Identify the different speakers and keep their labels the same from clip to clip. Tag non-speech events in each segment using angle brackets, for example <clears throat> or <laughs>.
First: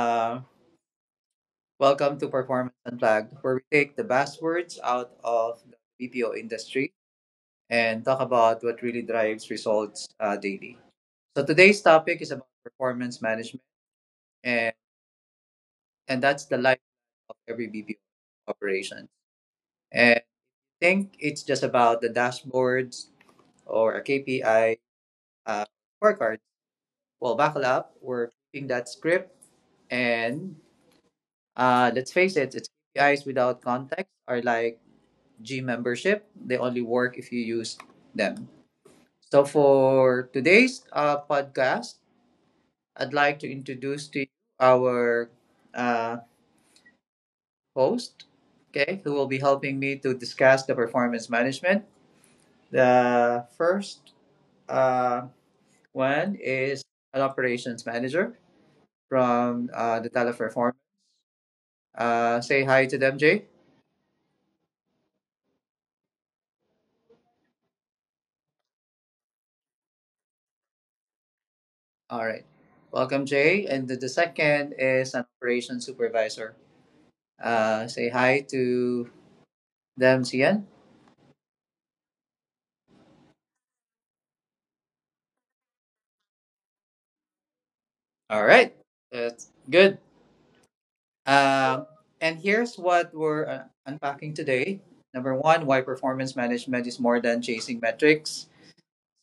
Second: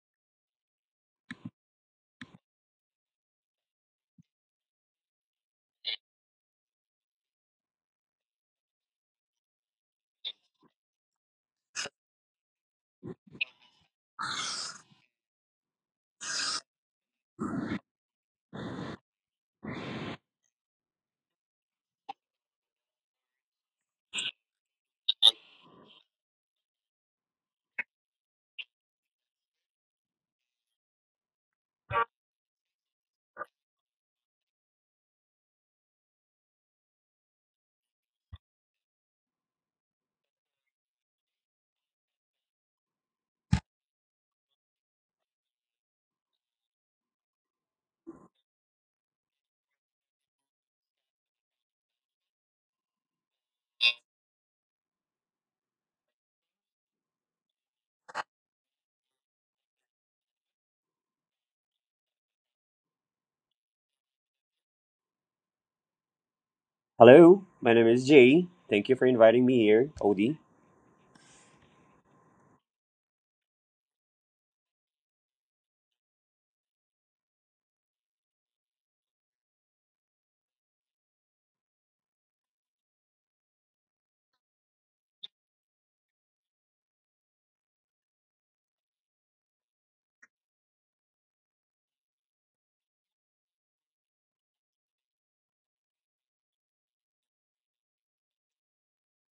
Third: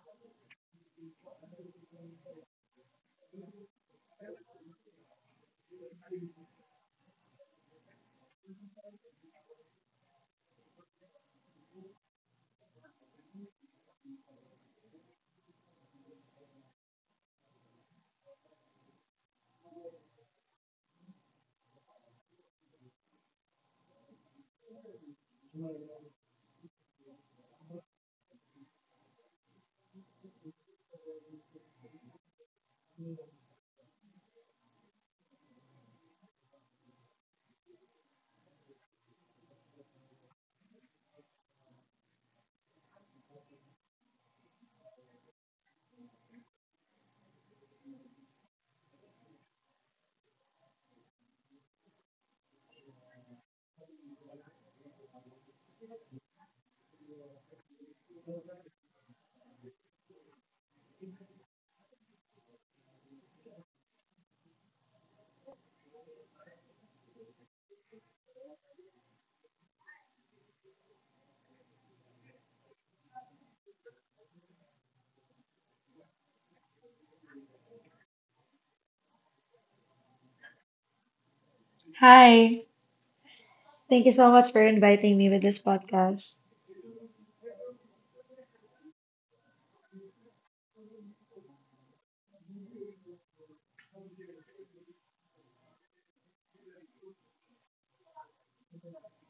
Speaker 1: Welcome to Performance Unplugged, where we take the buzzwords out of the BPO industry and talk about what really drives results daily. So today's topic is about performance management, and, and that's the life of every BPO operation. And I think it's just about the dashboards or a KPI uh, scorecard. Well, buckle up, we're flipping that script and Let's face it, it's KPIs without context are like gym membership. They only work if you use them. So for today's podcast, I'd like to introduce to you our uh, host, okay, who will be helping me to discuss the performance management. The first uh, one is an operations manager from the teleperformance. Say hi to them, Jay.
Speaker 2: Hello, my name is Jay. Thank you for inviting me here, Odie.
Speaker 1: All right. Welcome, Jay. And the second is an operations supervisor. Say hi to them, Cian.
Speaker 3: Hi, thank you so much for inviting me with this podcast.
Speaker 1: All right. That's good. Um, and here's what we're unpacking today. Number one, why performance management is more than chasing metrics.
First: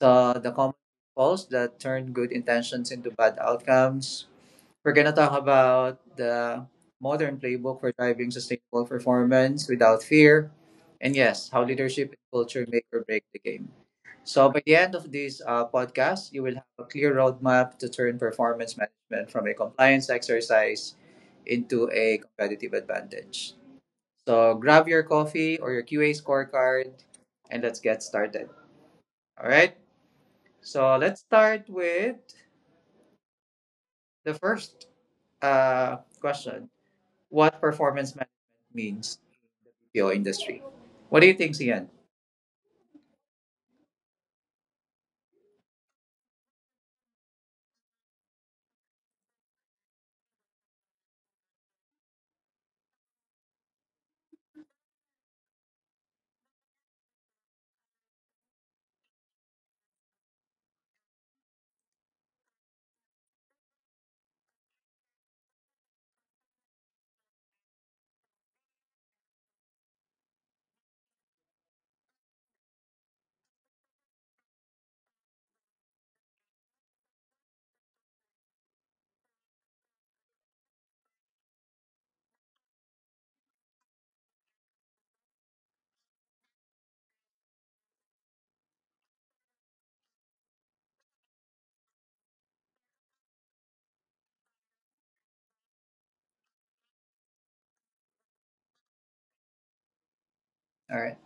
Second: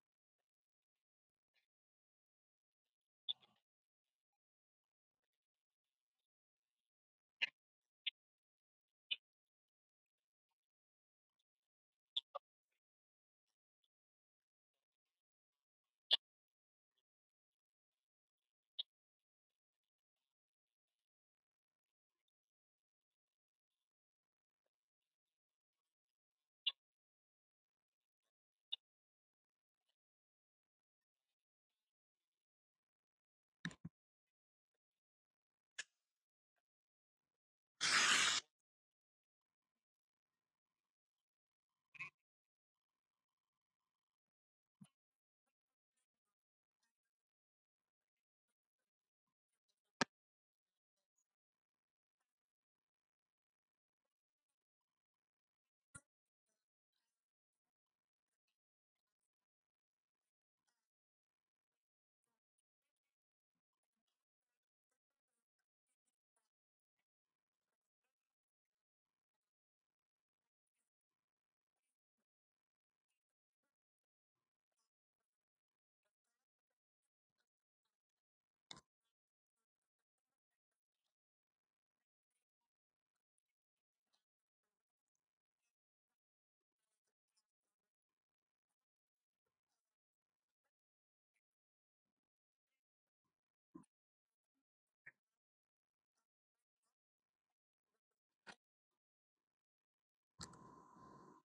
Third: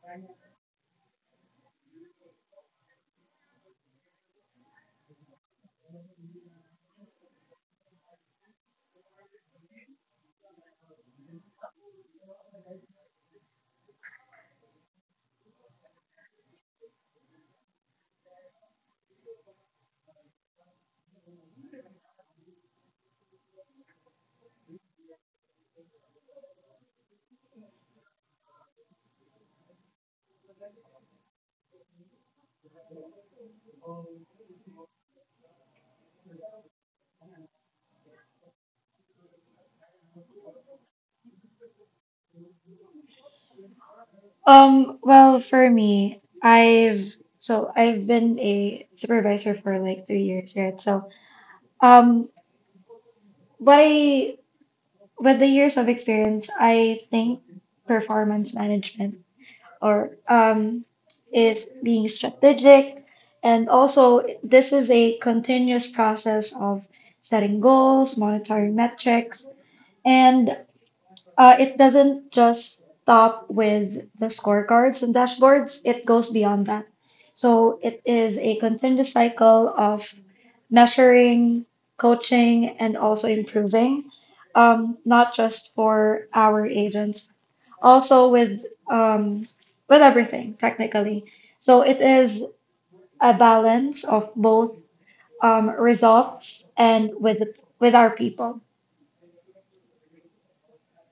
Speaker 1: So the common faults that turn good intentions into bad outcomes. We're going to talk about the modern playbook for driving sustainable performance without fear. And yes, how leadership and culture make or break the game. So, by the end of this podcast, you will have a clear roadmap to turn performance management from a compliance exercise into a competitive advantage. So, grab your coffee or your QA scorecard and let's get started. All right. So, let's start with the first question what performance management means in the BPO industry. What do you think, Sian?
Speaker 3: Well, for me, I've been a supervisor for like 3 years, right? So, um, what I With the years of experience, I think performance management or is being strategic, and also this is a continuous process of setting goals, monitoring metrics. And It doesn't just stop with the scorecards and dashboards, it goes beyond that. So it is a continuous cycle of measuring, coaching, and also improving, not just for our agents, also um, with everything technically. So it is a balance of both results and with our people.
Speaker 1: All right.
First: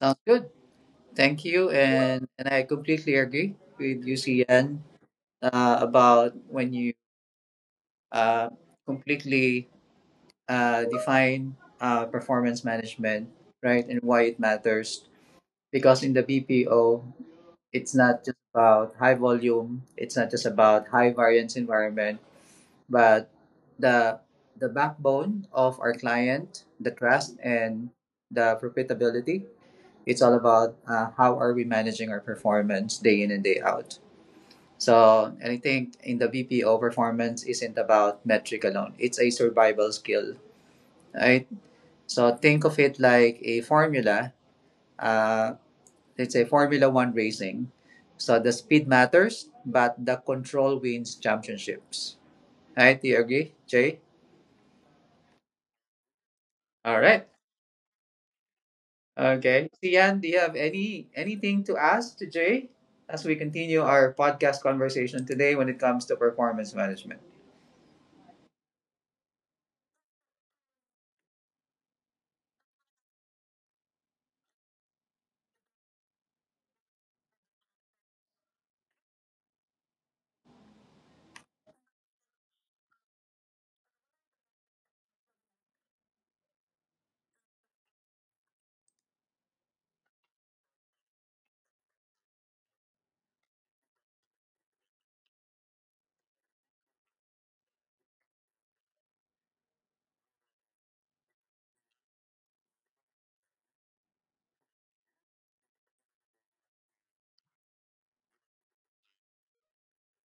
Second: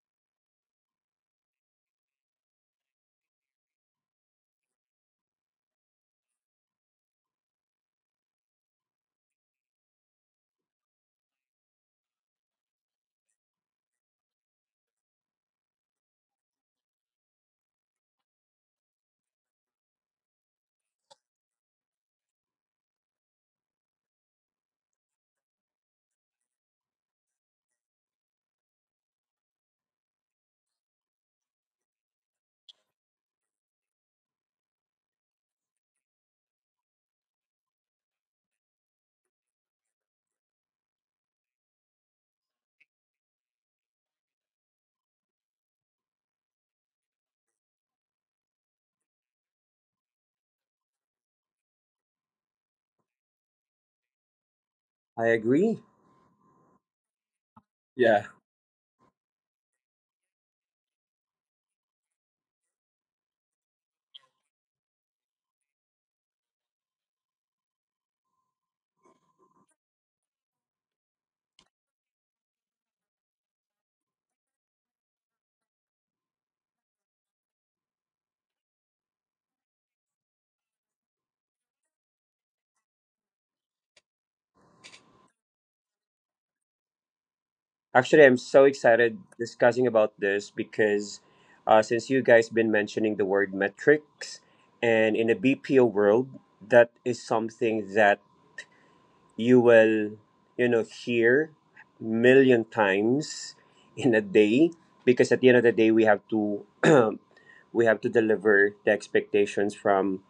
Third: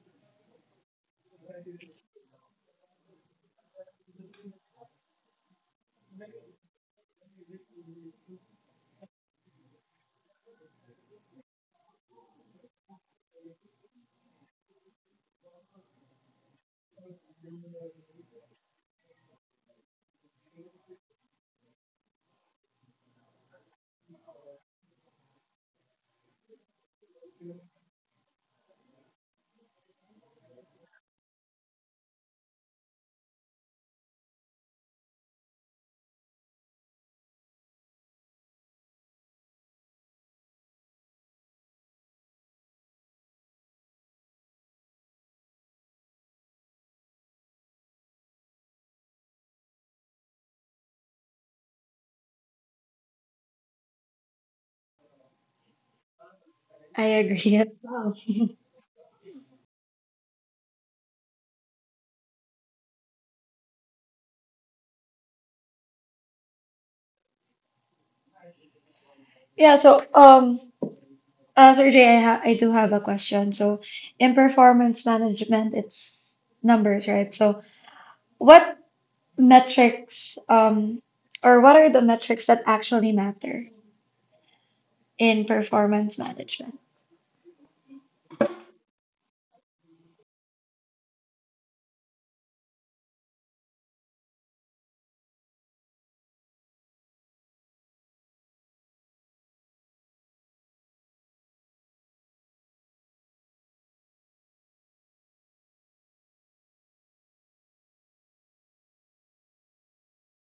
Speaker 1: Sounds good. Thank you. And I completely agree with you, Sian, about when you uh, completely define performance management, right, and why it matters. Because in the BPO, it's not just about high volume, it's not just about high variance environment, but the the backbone of our client, the trust and the profitability, it's all about how are we managing our performance day in and day out. So and I think in the BPO performance isn't about metric alone. It's a survival skill, right? So think of it like a formula. Uh, let's say Formula One racing. So the speed matters, but the control wins championships. Right? Do you agree, Jay?
Speaker 2: I agree.
Speaker 3: I
Speaker 1: All right.
Speaker 3: agree as well.
Speaker 2: Yeah.
Speaker 3: <laughs>
Speaker 1: Okay. Sian, do you have any anything to ask to Jay as we continue our podcast conversation today when it comes to performance management?
Speaker 3: Yeah, so um, Sir Jay, I do have a question. So, in performance management, it's numbers, right? So, what metrics, or what are the metrics that actually matter in performance management?
Speaker 2: Actually, I'm so excited discussing about this because since you guys been mentioning the word metrics, and in a BPO world, that is something that you will, hear million times in a day because at the end of the day, we have to <clears throat> we have to deliver the expectations from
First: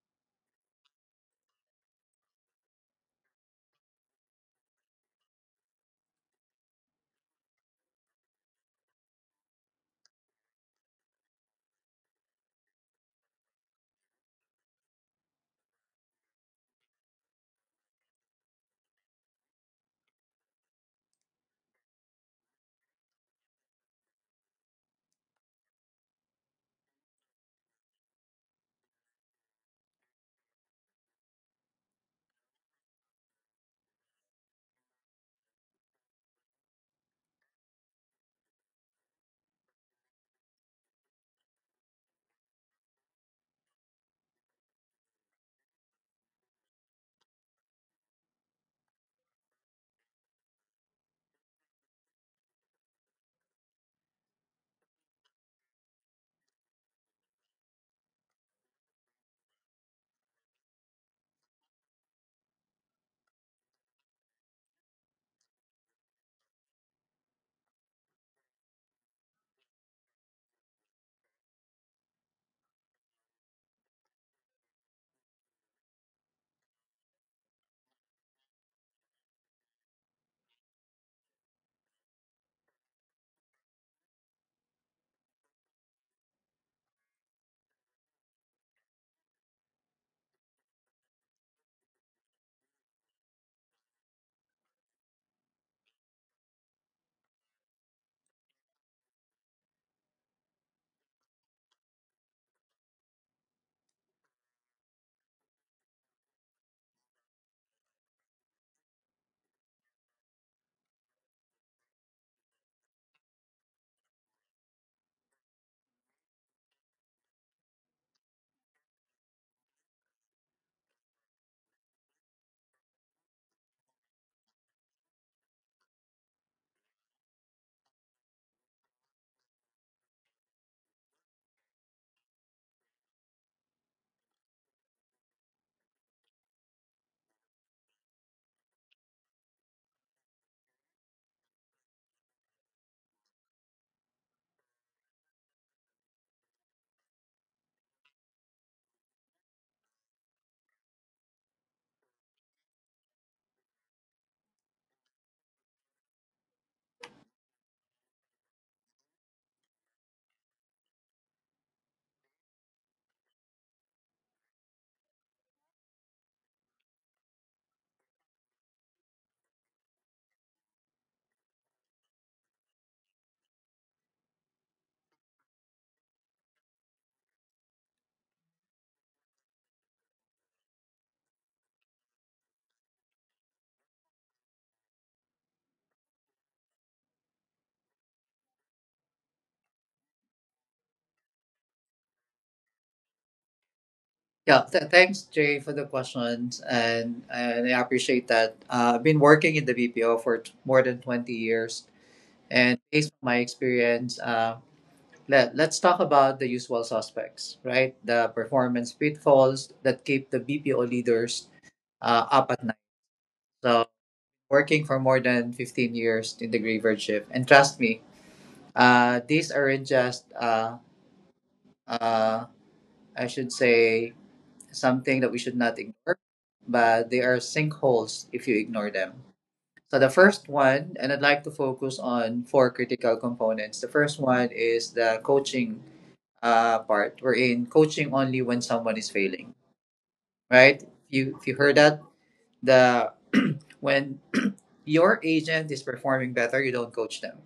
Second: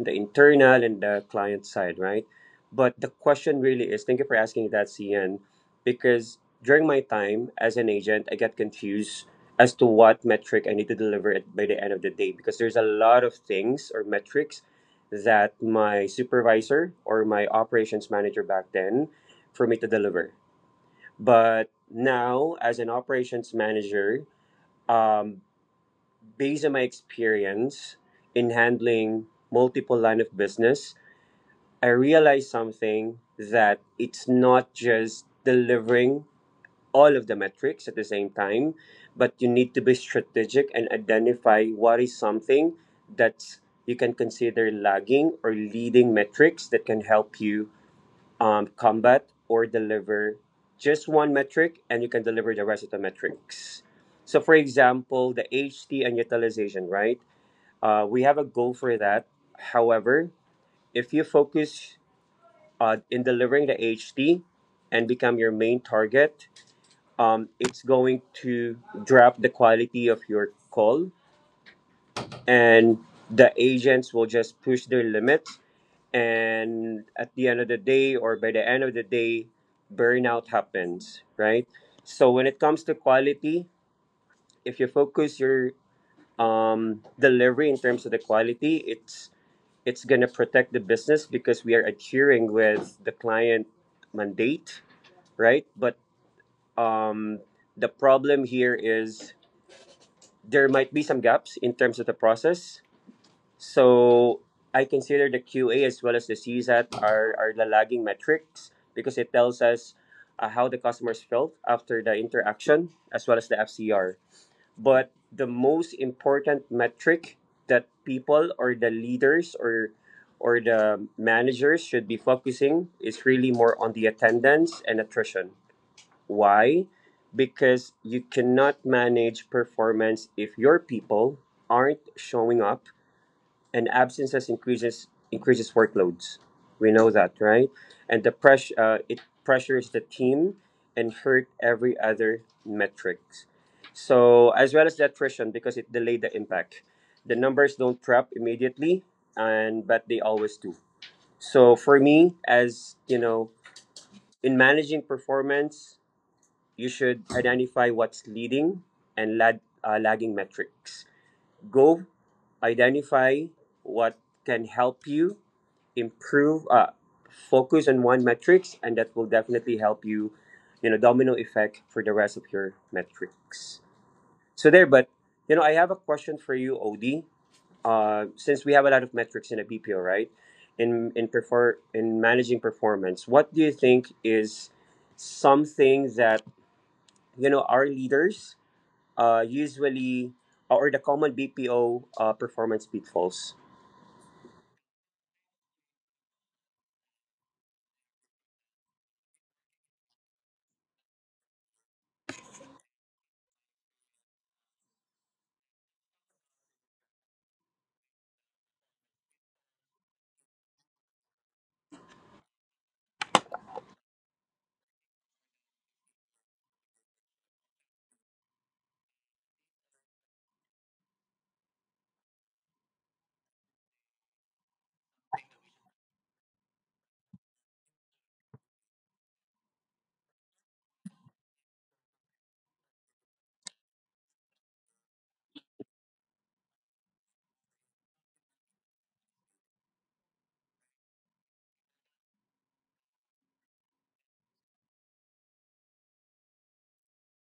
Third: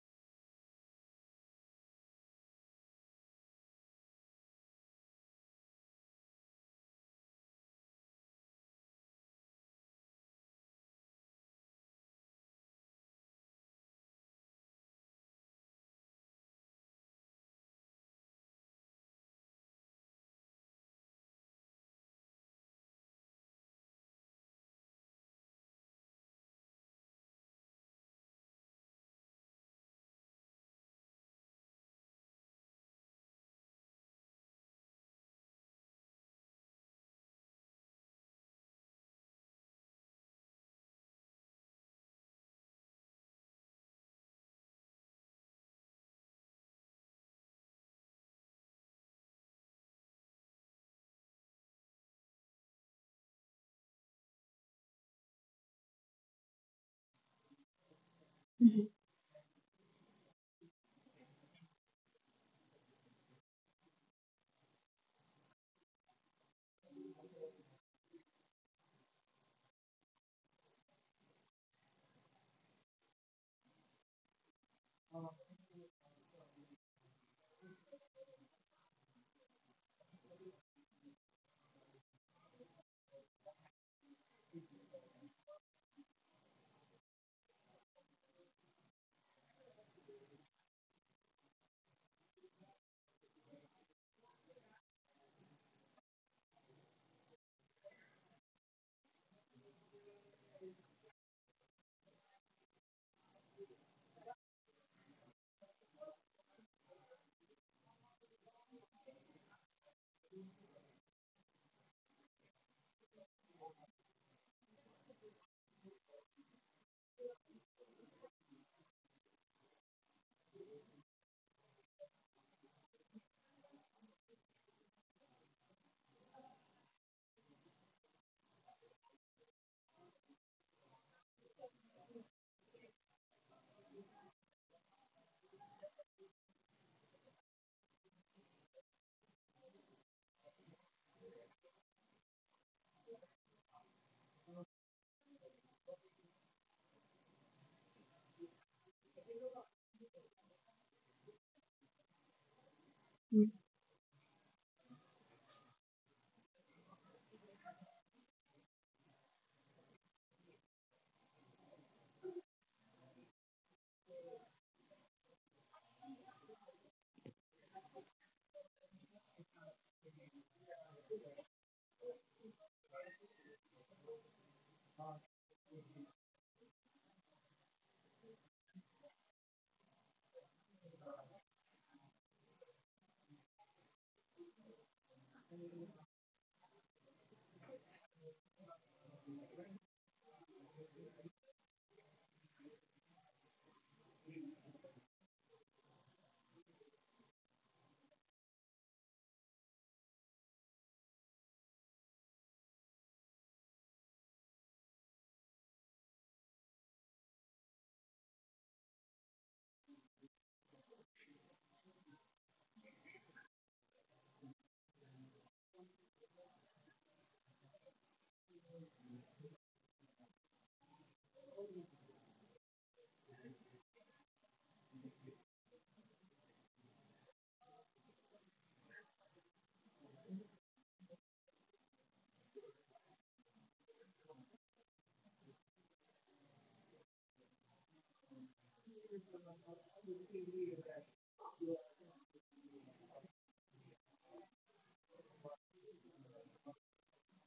Speaker 2: the internal and the client side, right? But the question really is, thank you for asking that, CN, because during my time as an agent, I get confused as to what metric I need to deliver at by the end of the day because there's a lot of things or metrics that my supervisor or my operations manager back then for me to deliver. But now, as an operations manager, um, based on my experience in handling multiple line of business, I realized something that it's not just delivering all of the metrics at the same time, but you need to be strategic and identify what is something that you can consider lagging or leading metrics that can help you combat or deliver just one metric and you can deliver the rest of the metrics. So, for example, the HT and utilization, right? We have a goal for that. However, if you focus in delivering the HD and become your main target, it's going to drop the quality of your call, and the agents will just push their limits. And at the end of the day, or by the end of the day, burnout happens, right? So when it comes to quality, if you focus your delivery in terms of the quality, it's gonna protect the business because we are adhering with the client mandate, right? But Um, the problem here is there might be some gaps in terms of the process. So I consider the QA as well as the CSAT are the lagging metrics because it tells us how the customers felt after the interaction as well as the FCR. But the most important metric that people or the leaders or the managers should be focusing is really more on the attendance and attrition. Why? Because you cannot manage performance if your people aren't showing up, and absences increases workloads. We know that, right? And the pressure, it pressures the team and hurt every other metrics. So as well as the attrition because it delayed the impact. The numbers don't prep immediately, and but they always do. So for me, as you know,
Speaker 3: Mhm.
Speaker 2: in managing performance you should identify what's leading and lagging metrics. Go identify what can help you improve, focus on one metrics, and that will definitely help you, domino effect for the rest of your metrics. So there, but I have a question for you, Odie. Since we have a lot of metrics in a BPO, right? In managing performance, what do you think is something that you know our leaders usually, or the common BPO performance pitfalls?
Speaker 1: Yeah, thanks, Jay, for the questions, and I appreciate that. I've been working in the BPO for more than 20 years, and based on my experience, let's talk about the usual suspects, right? The performance pitfalls that keep the BPO leaders up at night. So, working for more than 15 years in the graveyard shift, and trust me, these aren't just, uh, I should say, something that we should not ignore, but they are sinkholes if you ignore them. So, the first one, and I'd like to focus on four critical components. The first one is the coaching part wherein coaching only when someone is failing, right? You If you heard that the when your agent is performing better, you don't coach them.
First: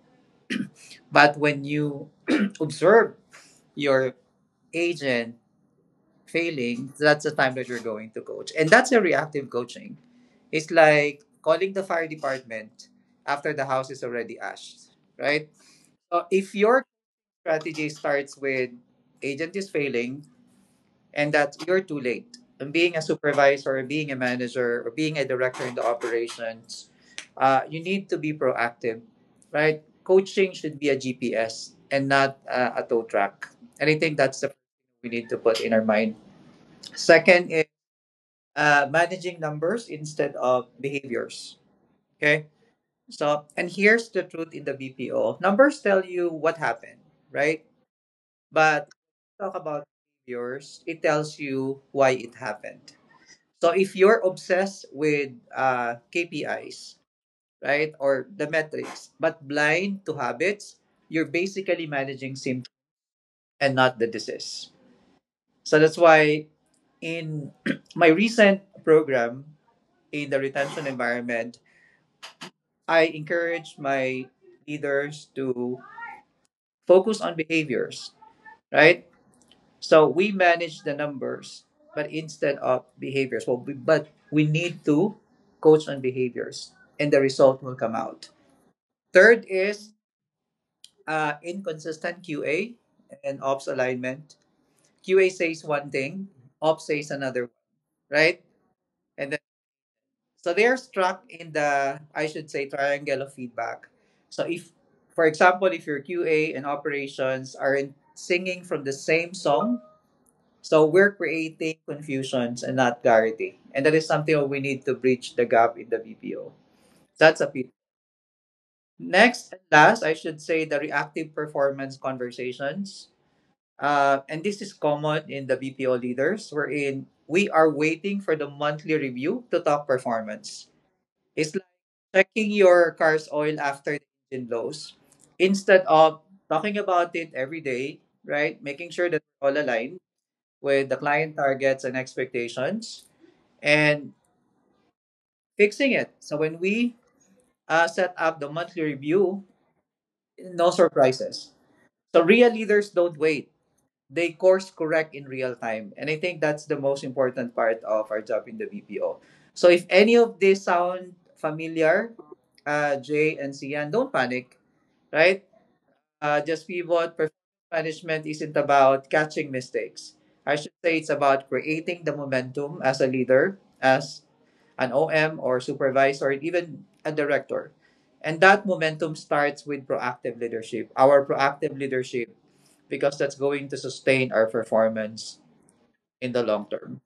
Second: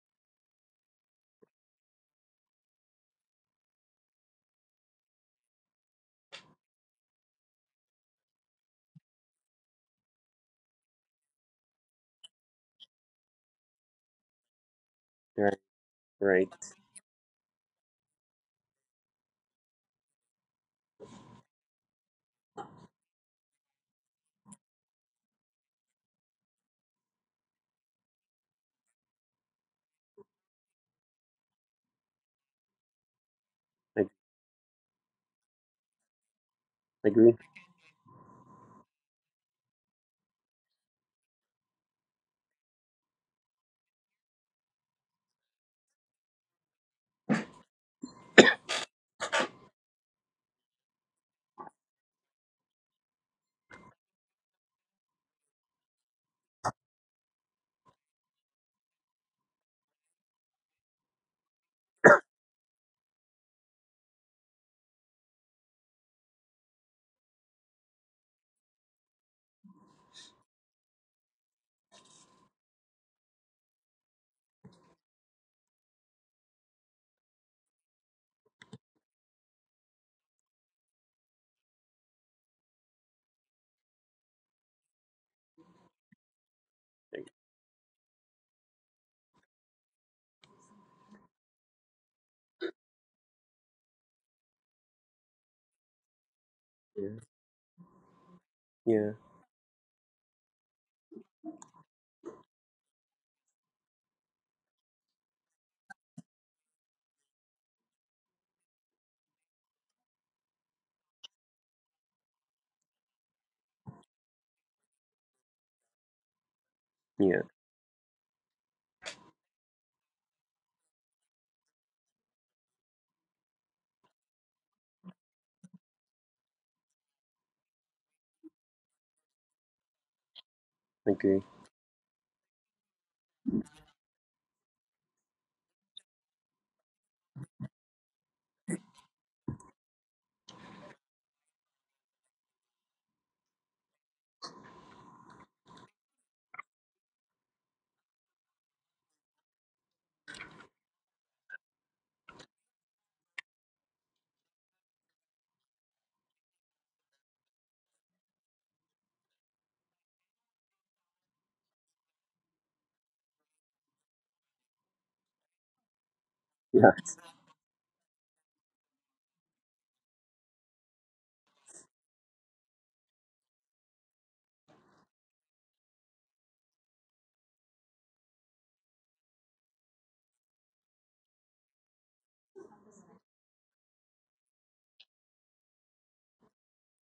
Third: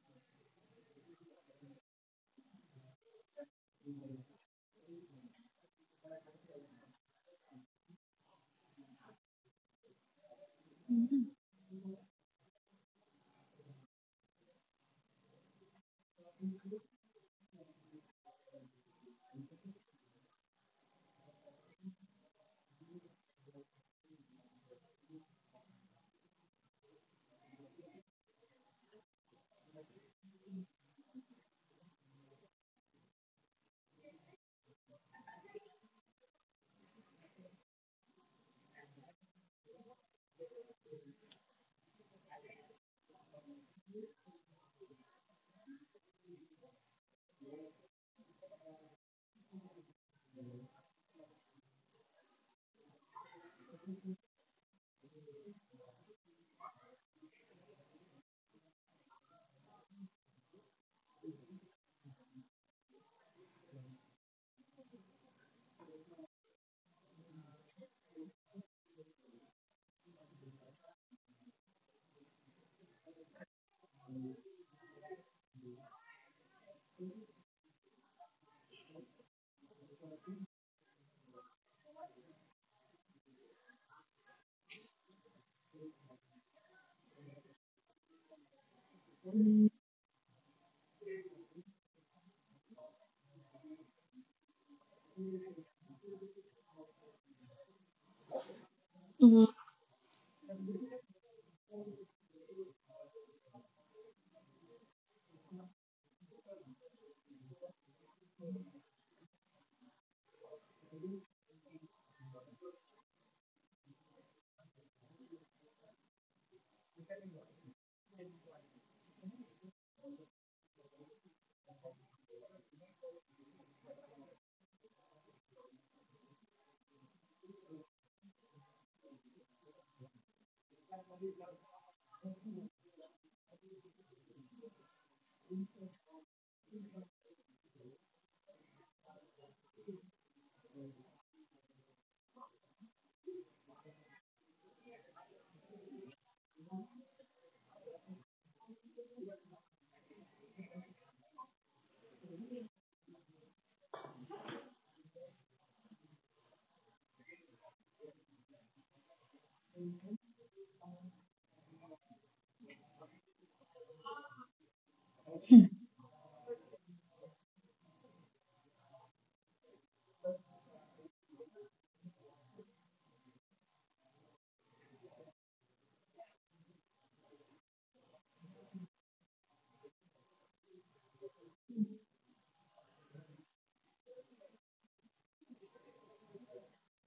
Speaker 1: But when you <clears throat> observe your agent failing, that's the time that you're going to coach, and that's a reactive coaching. It's like calling the fire department after the house is already ashed,
Speaker 2: Right,
Speaker 1: right? So
Speaker 2: right.
Speaker 1: if your strategy starts with agent is failing, and that you're too late. And being a supervisor, or being a manager, or being a director in the operations, you need to be proactive, right? Coaching should be a GPS and not a tow track. And I
Speaker 2: I
Speaker 1: think that's the we need to put in our mind.
Speaker 2: agree.
Speaker 1: Second is managing numbers instead of behaviors. Okay. So, and here's the truth in the BPO numbers tell you what happened, right? But talk about behaviors, it tells you why it happened. So if you're obsessed with KPIs, right, or the metrics, but blind to habits, you're basically managing symptoms and not the disease. So that's why in <clears throat> my recent program in the retention environment, I encourage my leaders to focus on behaviors, right? So we manage the numbers, but instead of behaviors. Well, we, but we need to coach on behaviors, and the result will come out. Third is inconsistent QA and ops alignment. QA says one thing, ops says
Speaker 2: Yeah,
Speaker 1: another one, right?
Speaker 2: yeah,
Speaker 1: And then,
Speaker 3: Mhm.
Speaker 1: so they're struck in the, I should say, triangle of feedback. So if, for example, if your QA and operations aren't singing from the same song, so we're creating confusions and not clarity. And that is something that we need to bridge the gap in the BPO. That's
Speaker 2: yeah.
Speaker 1: a bit. Next and last, I should say the reactive performance conversations. And this is common in the BPO leaders, wherein we are waiting for the monthly review to talk performance.
Speaker 2: Agree.
Speaker 1: It's like checking your car's oil after the engine blows instead of talking about it every day, right? Making sure that we're all aligned with the client targets and expectations and fixing it. So when we set up the monthly review, no surprises. So real leaders don't wait. They course correct in real time. And I think that's the most important part of our job in the BPO. So if any of this sound familiar, Jay and Sian, don't panic, right? Just
Speaker 2: Yeah.
Speaker 1: pivot. Performance management isn't about catching mistakes. I should say it's about creating the momentum as a leader, as an OM or supervisor, and even a director. And that momentum starts with proactive leadership, because that's going to sustain our performance in the long term.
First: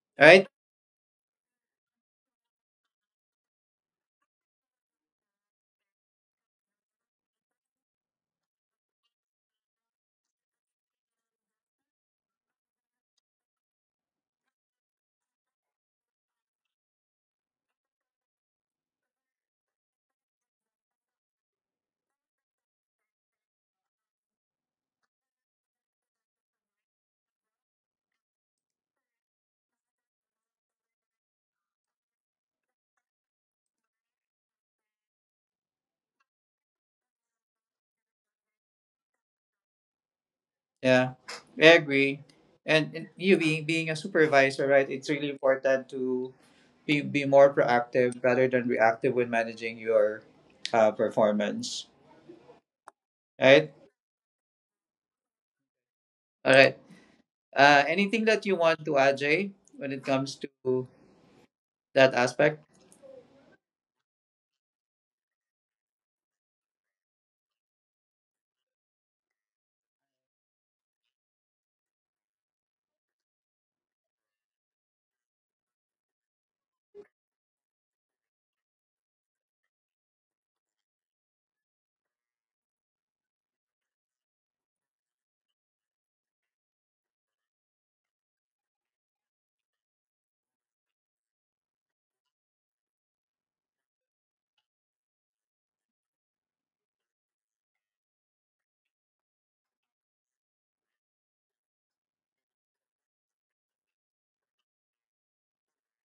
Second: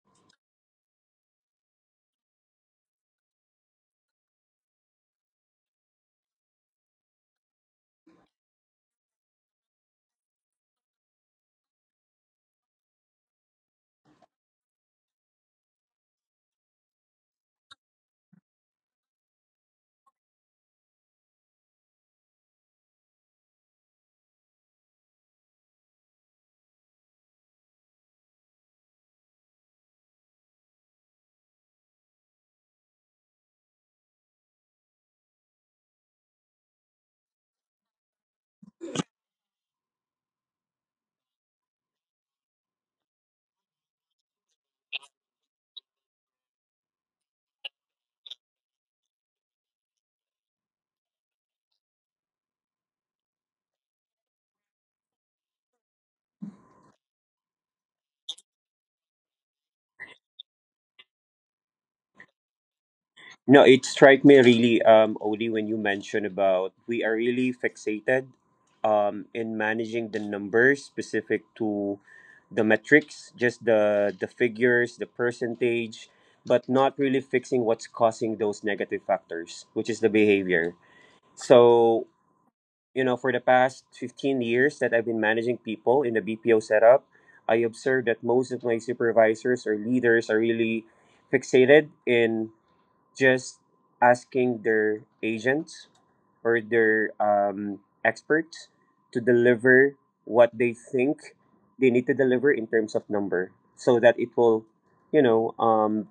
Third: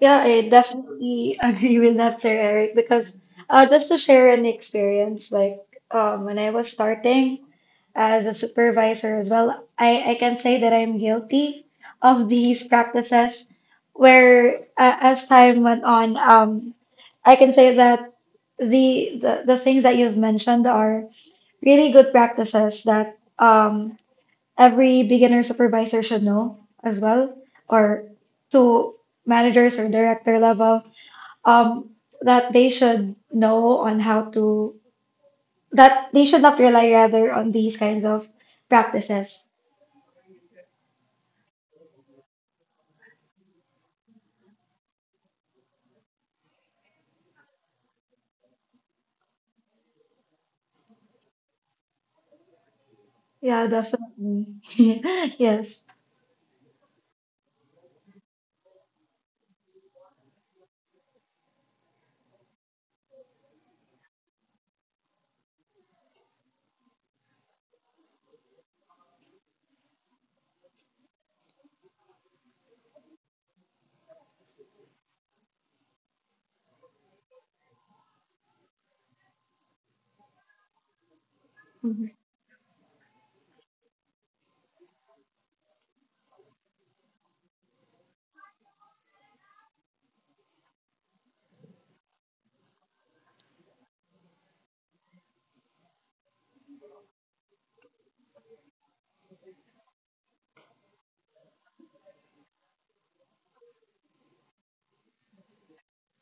Speaker 3: Yeah,
Speaker 1: Right?
Speaker 3: I definitely <laughs> agree with that, Sir Eric, because just to share an experience, like when I was starting as a supervisor as well, I can say that I'm guilty of these practices where as time went on, I can say that the things that you've mentioned are really good practices that every beginner supervisor should know as well, or to managers or director level, um, that they should know on how to, that they should not rely rather on these kinds of practices.
Speaker 1: Yeah, I agree. And you being a supervisor, right, it's really important to be more proactive rather than reactive when managing your performance.
Speaker 3: Yeah,
Speaker 1: Right?
Speaker 3: definitely. <laughs> Yes.
Speaker 1: All right. Anything that you want to add, Jay, when it comes to that aspect?
Speaker 2: No, it struck me really, Oli, when you mentioned about we are really fixated, in managing the numbers specific to the metrics, just the figures, the percentage, but not really fixing what's causing those negative factors, which is the behavior.
Speaker 3: Mhm.
Speaker 2: So, for the past 15 years that I've been managing people in the BPO setup, I observed that most of my supervisors or leaders are really fixated in just asking their agents or their experts to deliver what they think they need to deliver in terms of number so that it will, you know, um,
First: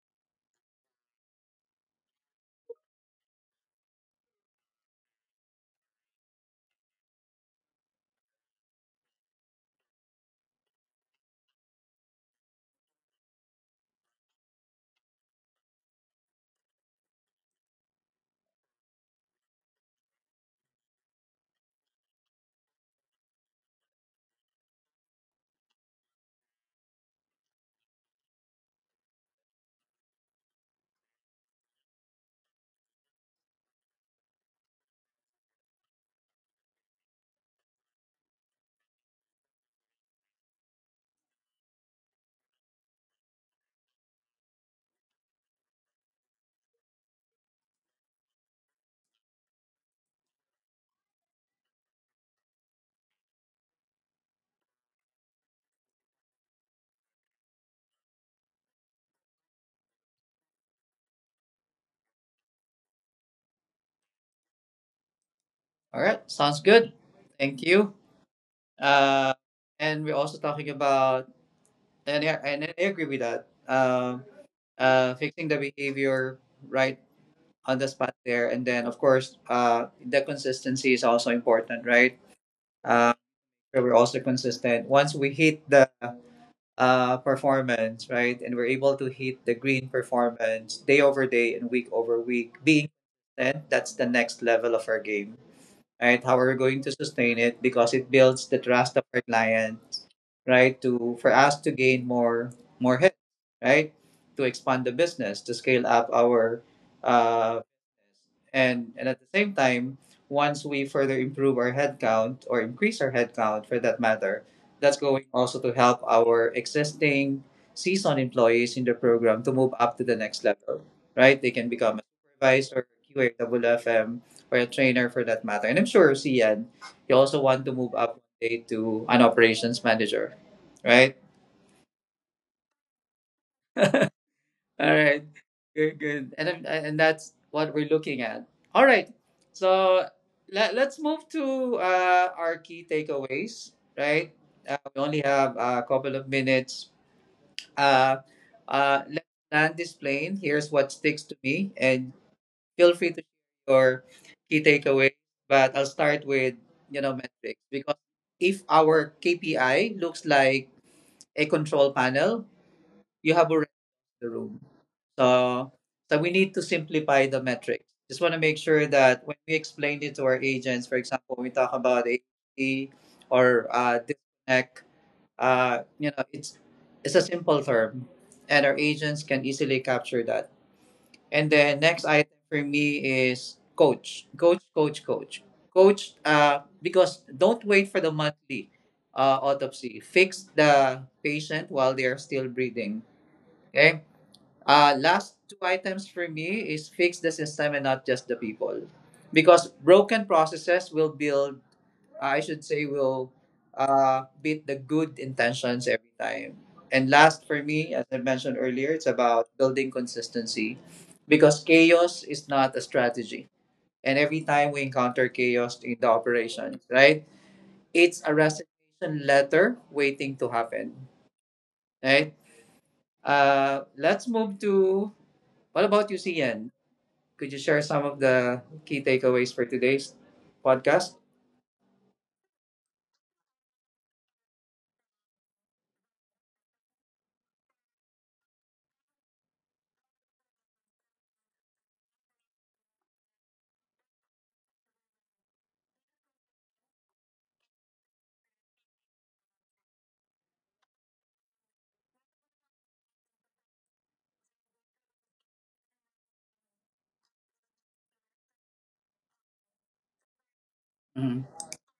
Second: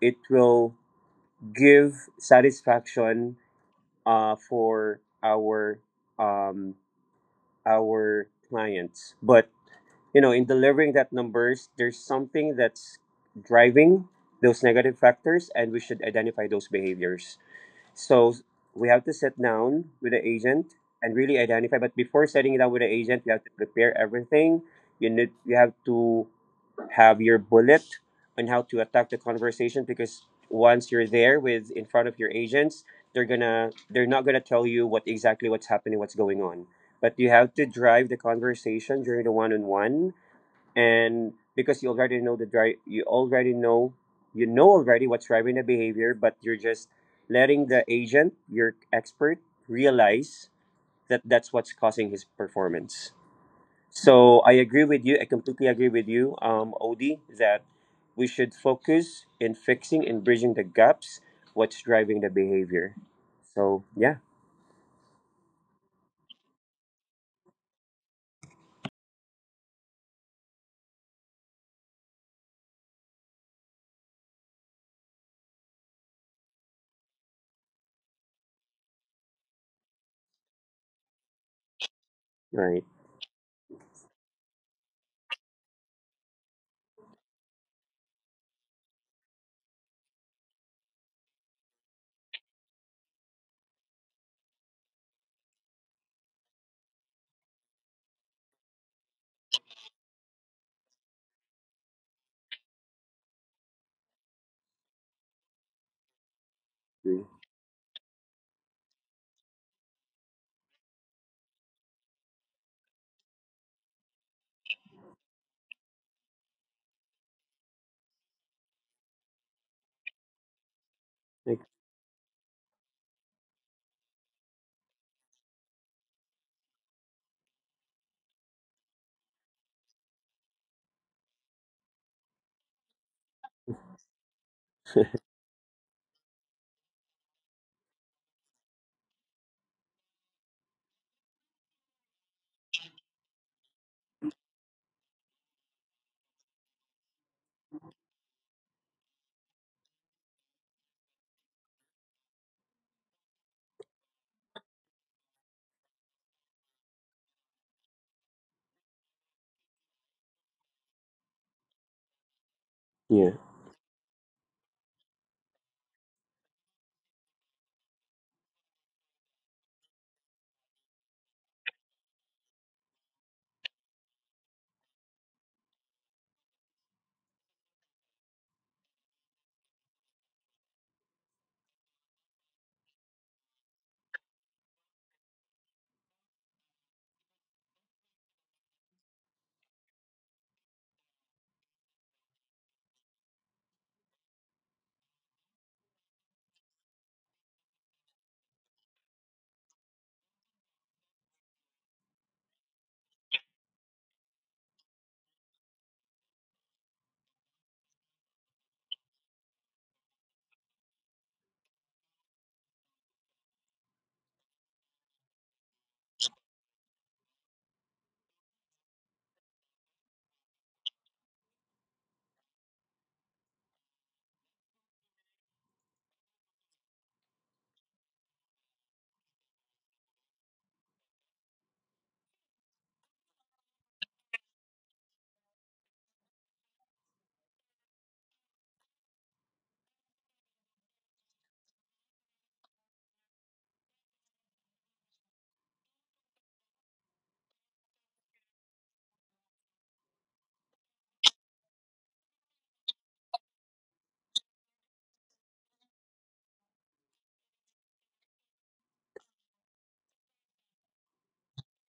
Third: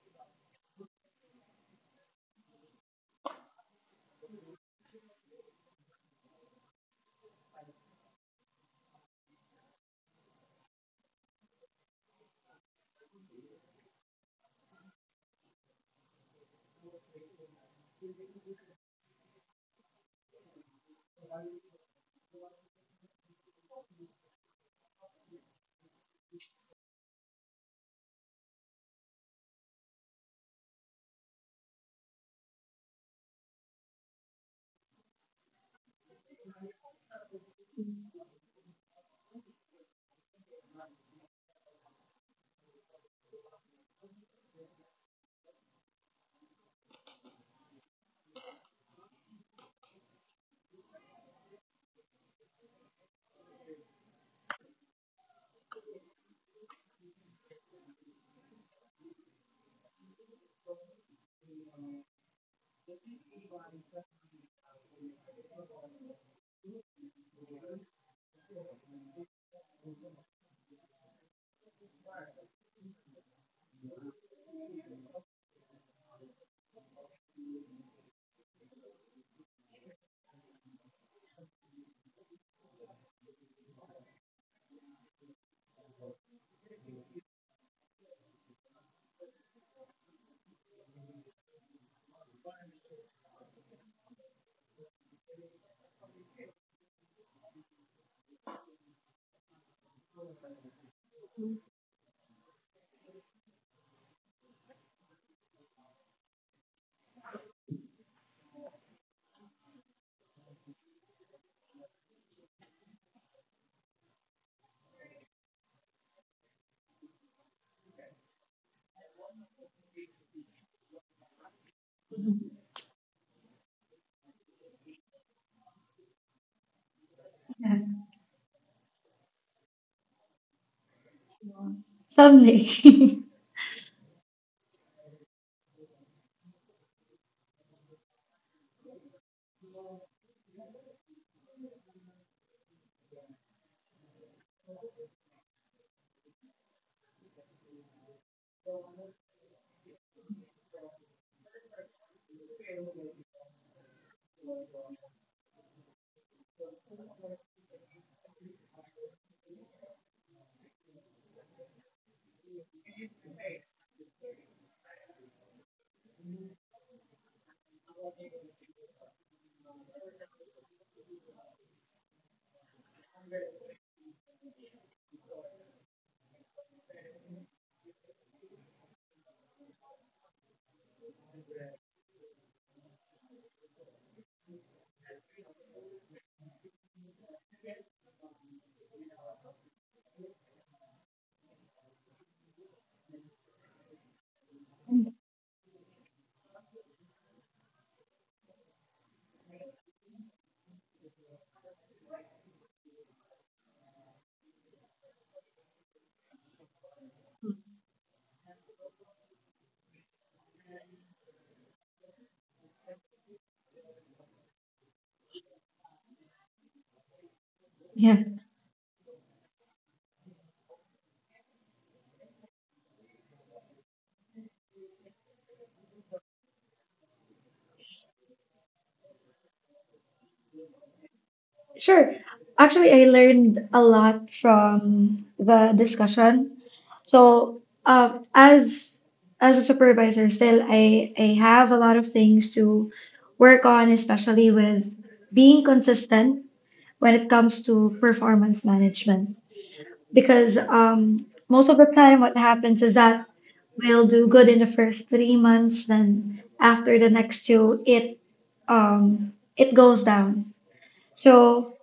Speaker 2: it will give satisfaction for um, our clients. But in delivering that numbers, there's something that's driving those negative factors, and we should identify those behaviors. So we have to sit down with the agent and really identify. But before setting it down with the agent, we have to prepare everything. You have to have your bullet on how to attack the conversation because once you're there with in front of your agents, they're not gonna tell you what exactly what's happening, what's going on, but you have to drive the conversation during the one-on-one. And because you already know the drive, you already know, you know already what's driving the behavior, but you're just letting the agent, your expert, realize that that's what's causing his performance. So I agree with you. I completely agree with you, Odie, that we should focus in fixing and bridging the gaps. What's driving the behavior? So yeah,
Speaker 1: All right. Sounds good. Thank you. Uh, and we're also talking about, and I agree with that, fixing the behavior right on the spot there. And then, of course, the consistency is also important, right?
Speaker 2: right.
Speaker 1: Uh, so we're also consistent. Once we hit the performance, right? And we're able to hit the green performance day over day and week over week. Being consistent, that's the next level of our game, right? How are we going to sustain it? Because it builds the trust of our client, right? To For us to gain more hits, right? To expand the business, to scale up our
Speaker 2: Mm.
Speaker 1: uh, and at the same time, once we further improve our headcount or increase our headcount for that matter, that's going also to help our existing seasoned employees in the program to move up to the next level, right? They
Speaker 2: Like,
Speaker 1: can become a supervisor, QAWFM, or a trainer for that matter. And I'm sure, Cian, you also want to
Speaker 3: Yeah.
Speaker 1: move up one day to an operations manager, right?
Speaker 3: Someday. <laughs>
Speaker 1: All right.
Speaker 2: <laughs>
Speaker 1: Good, good. And that's what we're looking at. All right. So, let's move to our key takeaways, right? We only have a couple of minutes. Uh, let's land this plane. Here's what sticks to me, and feel free to share your key takeaways. But I'll start with you know metrics because if our KPI looks like a control panel, you
Speaker 2: yeah,
Speaker 1: have already in the room. So, so we need to simplify the metrics. Just want to make sure that when we explain it to our agents, for example, we talk about AT or disconnect. Uh, you know, it's it's a simple term, and our agents can easily capture that. And then next item for me is coach. Because don't wait for the monthly autopsy. Fix the patient while they are still breathing. Okay, last two items for me is fix the system and not just the people. Because broken processes will build, I should say, will beat the good intentions every time. And last for me, as I mentioned earlier, it's about building consistency. Because chaos is not a strategy. And every time we encounter chaos in the operations, right? It's a
Speaker 3: Yeah.
Speaker 1: resignation letter waiting to happen, right? Let's move to what about you, CN? Could you share some of the key takeaways for today's podcast?
Speaker 3: Sure. Actually, I learned a lot from the discussion. So, as a supervisor, still I have a lot of things to work on, especially with being consistent when it comes to performance management. Because most of the time, what happens is that we'll do good in the first 3 months, then after the next two, it goes down.
Speaker 1: Mhm.
Speaker 3: So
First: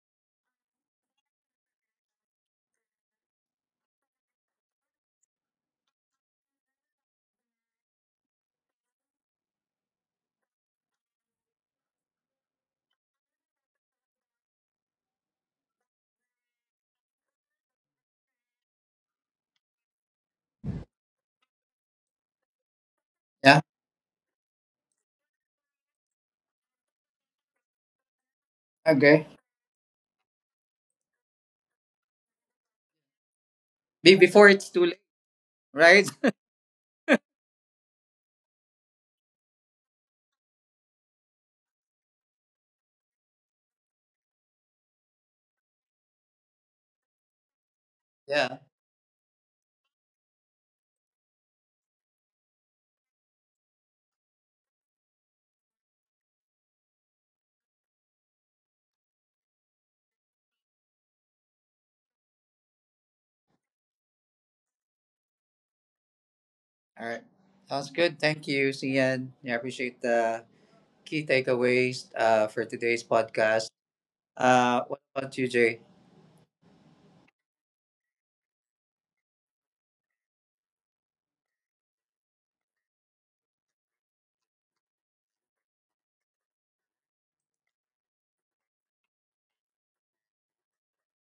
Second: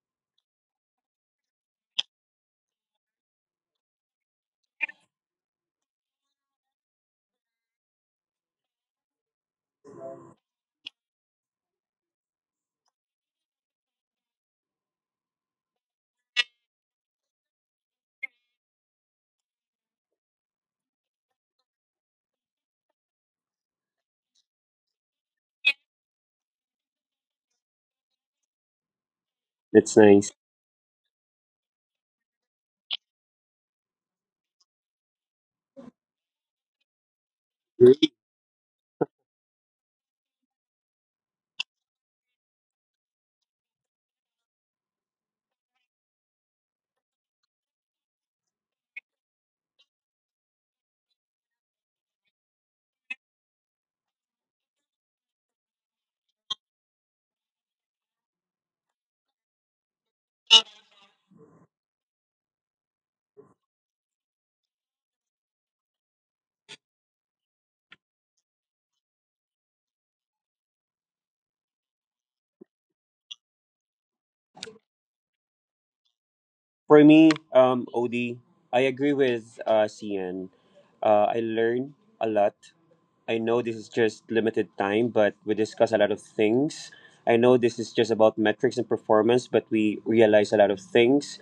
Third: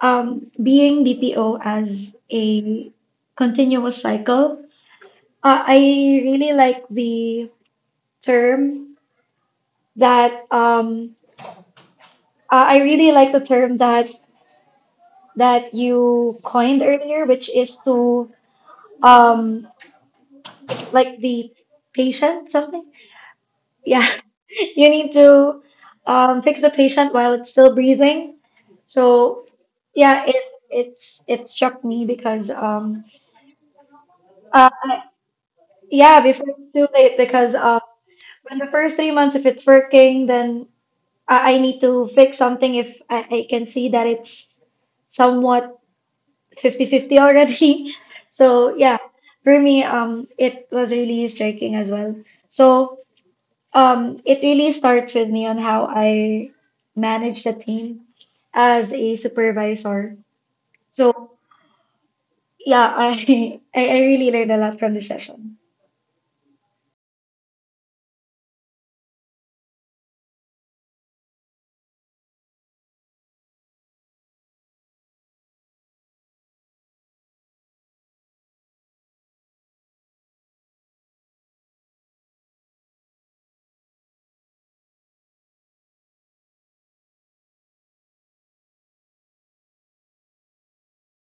Speaker 3: being BPO as a continuous cycle, I really like the term that I really like the term that that you coined earlier, which is to um, like the patient something.
Speaker 1: Yeah.
Speaker 3: Yeah, <laughs> you need to fix the patient while it's still breathing.
Speaker 1: Okay.
Speaker 3: So
Speaker 2: that's
Speaker 3: yeah,
Speaker 2: nice.
Speaker 3: it struck me because
Speaker 1: Be Before
Speaker 3: uh,
Speaker 1: it's too
Speaker 3: I-
Speaker 1: late, right?
Speaker 3: yeah,
Speaker 1: <laughs>
Speaker 3: before it's too late because when the first 3 months, if it's working, then I need to fix something if I can see that it's somewhat 50-50 already. <laughs>
Speaker 1: Yeah.
Speaker 3: So yeah, for me, it was really striking as well. So it really starts with me on how I manage the team as a supervisor. So yeah, I <laughs> I really learned a lot from this session.
Speaker 1: All right. Sounds good. Thank you, Cian. I appreciate the key takeaways for today's podcast. What about you, Jay?
Speaker 2: For me, Odie, I agree with CN. I learn a lot. I know this is just limited time, but we discuss a lot of things. I know this is just about metrics and performance, but we realize a lot of things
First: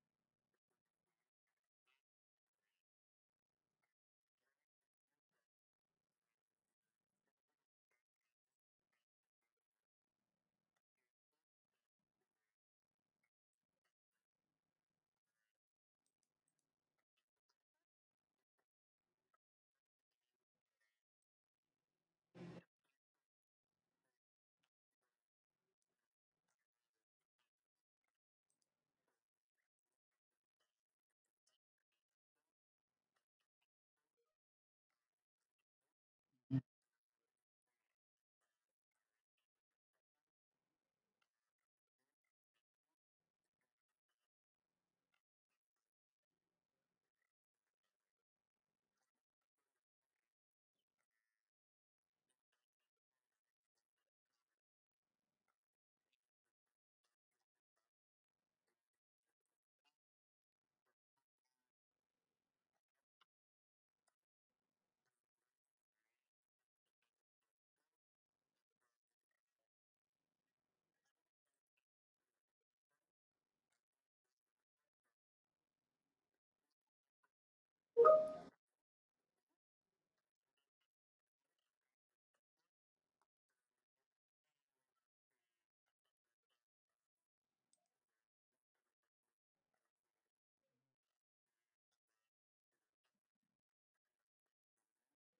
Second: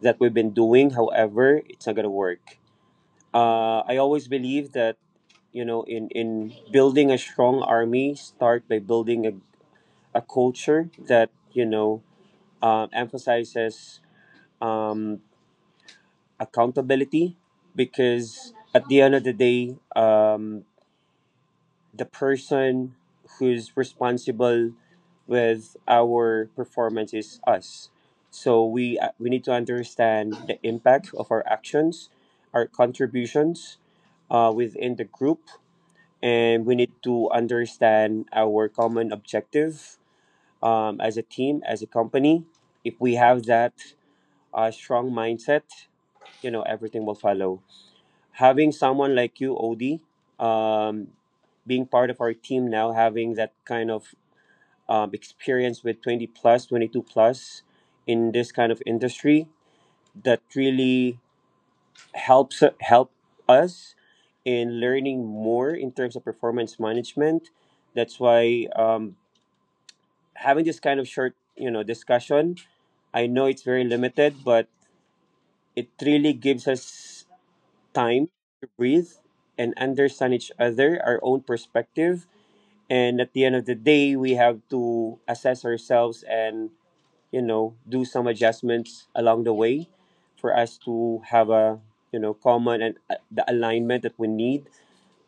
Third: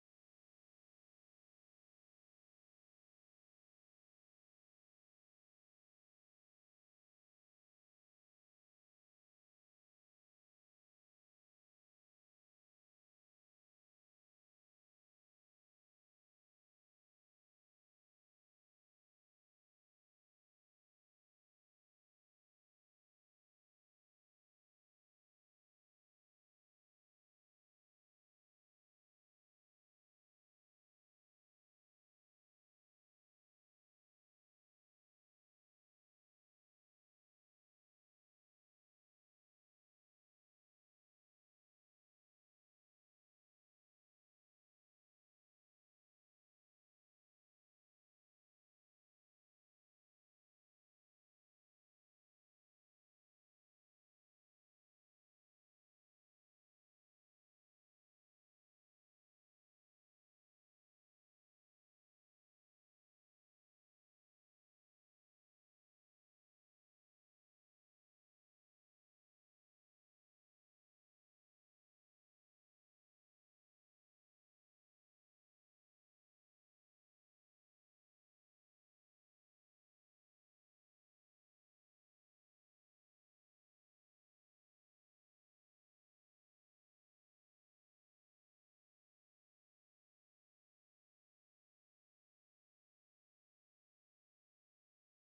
Speaker 2: that we've been doing. However, it's not gonna work. I always believe that, in building a strong army, start by building a culture that emphasizes um, accountability, because at the end of the day, the person who's responsible with our performance is us. So we need to understand the impact of our actions, our contributions within the group, and we need to understand our common objective, as a team, as a company. If we have that strong mindset, everything will follow, having someone like you, Odie, um, being part of our team now, having that kind of experience with 20 plus, 22 plus in this kind of industry, that really helps help us in learning more in terms of performance management. That's why, having this kind of short, discussion. I know it's very limited, but it really gives us time to breathe and understand each other, our own perspective. And at the end of the day, we have to assess ourselves and, do some adjustments along the way for us to have a, common and the alignment that we need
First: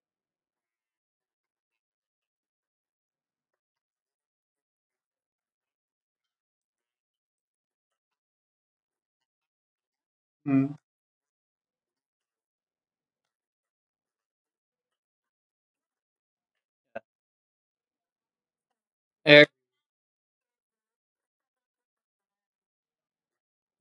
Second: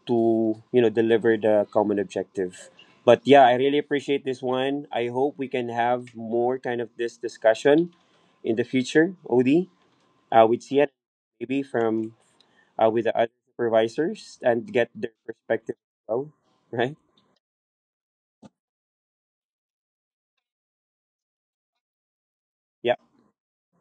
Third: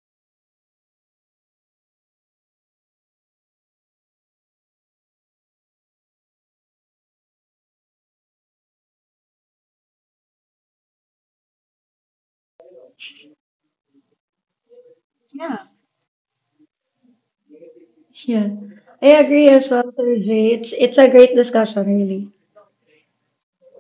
Speaker 2: to, deliver the common objective. But yeah, I really appreciate this one. I hope we can have more kind of this discussion in the future, Odie, with
Speaker 1: Mm.
Speaker 2: Sian, maybe from with the other supervisors and get their
Speaker 3: Yeah.
Speaker 2: perspective as well, right?
Speaker 3: Yeah, I agree as well, Sir Jay. It's a great discussion, really.
Speaker 2: Yeah.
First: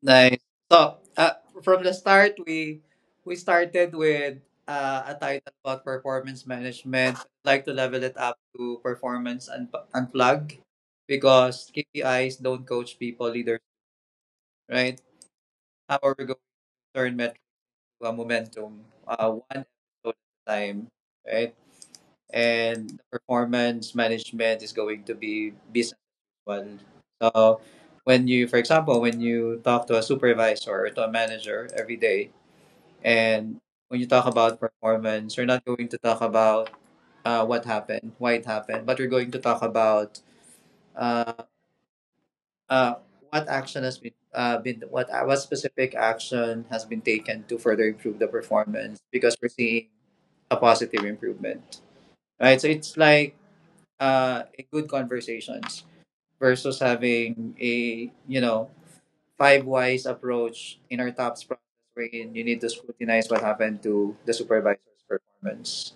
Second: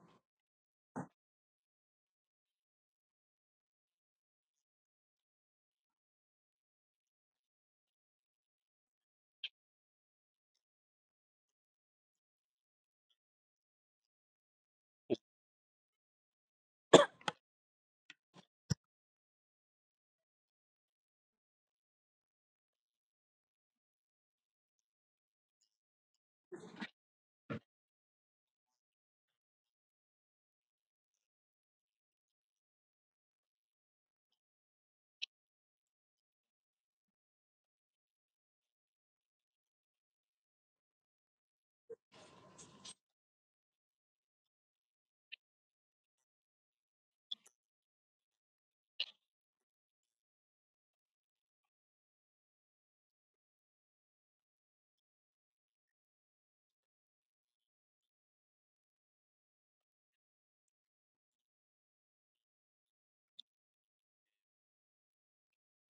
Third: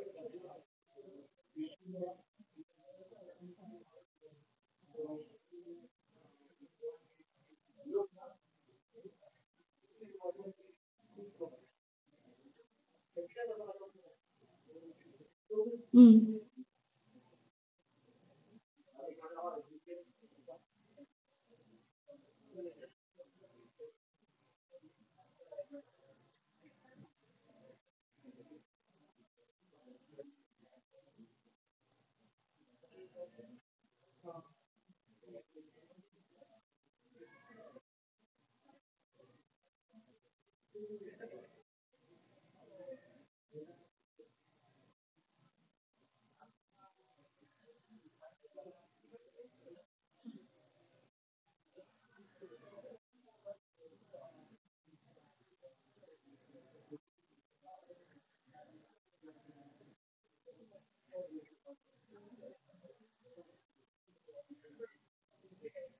Speaker 1: Nice. So, from the start, we started with a title about performance management. I'd like to level it up to performance and unplug because KPIs don't coach people leaders, right? How are we going
Speaker 3: Mm.
Speaker 1: to turn metric to a momentum, one episode at a time, right? And the performance management is going to be business as well. So, when you, for example, when you talk to a supervisor or to a manager every day, and when you talk about performance, you're not going to talk about what happened, why it happened, but you're going to talk about uh, uh, what action has been what specific action has been taken to further improve the performance because we're seeing a positive improvement, right? So it's like a good conversations versus having a 5 whys approach in our tops process wherein you need to scrutinize what happened to the supervisor's performance.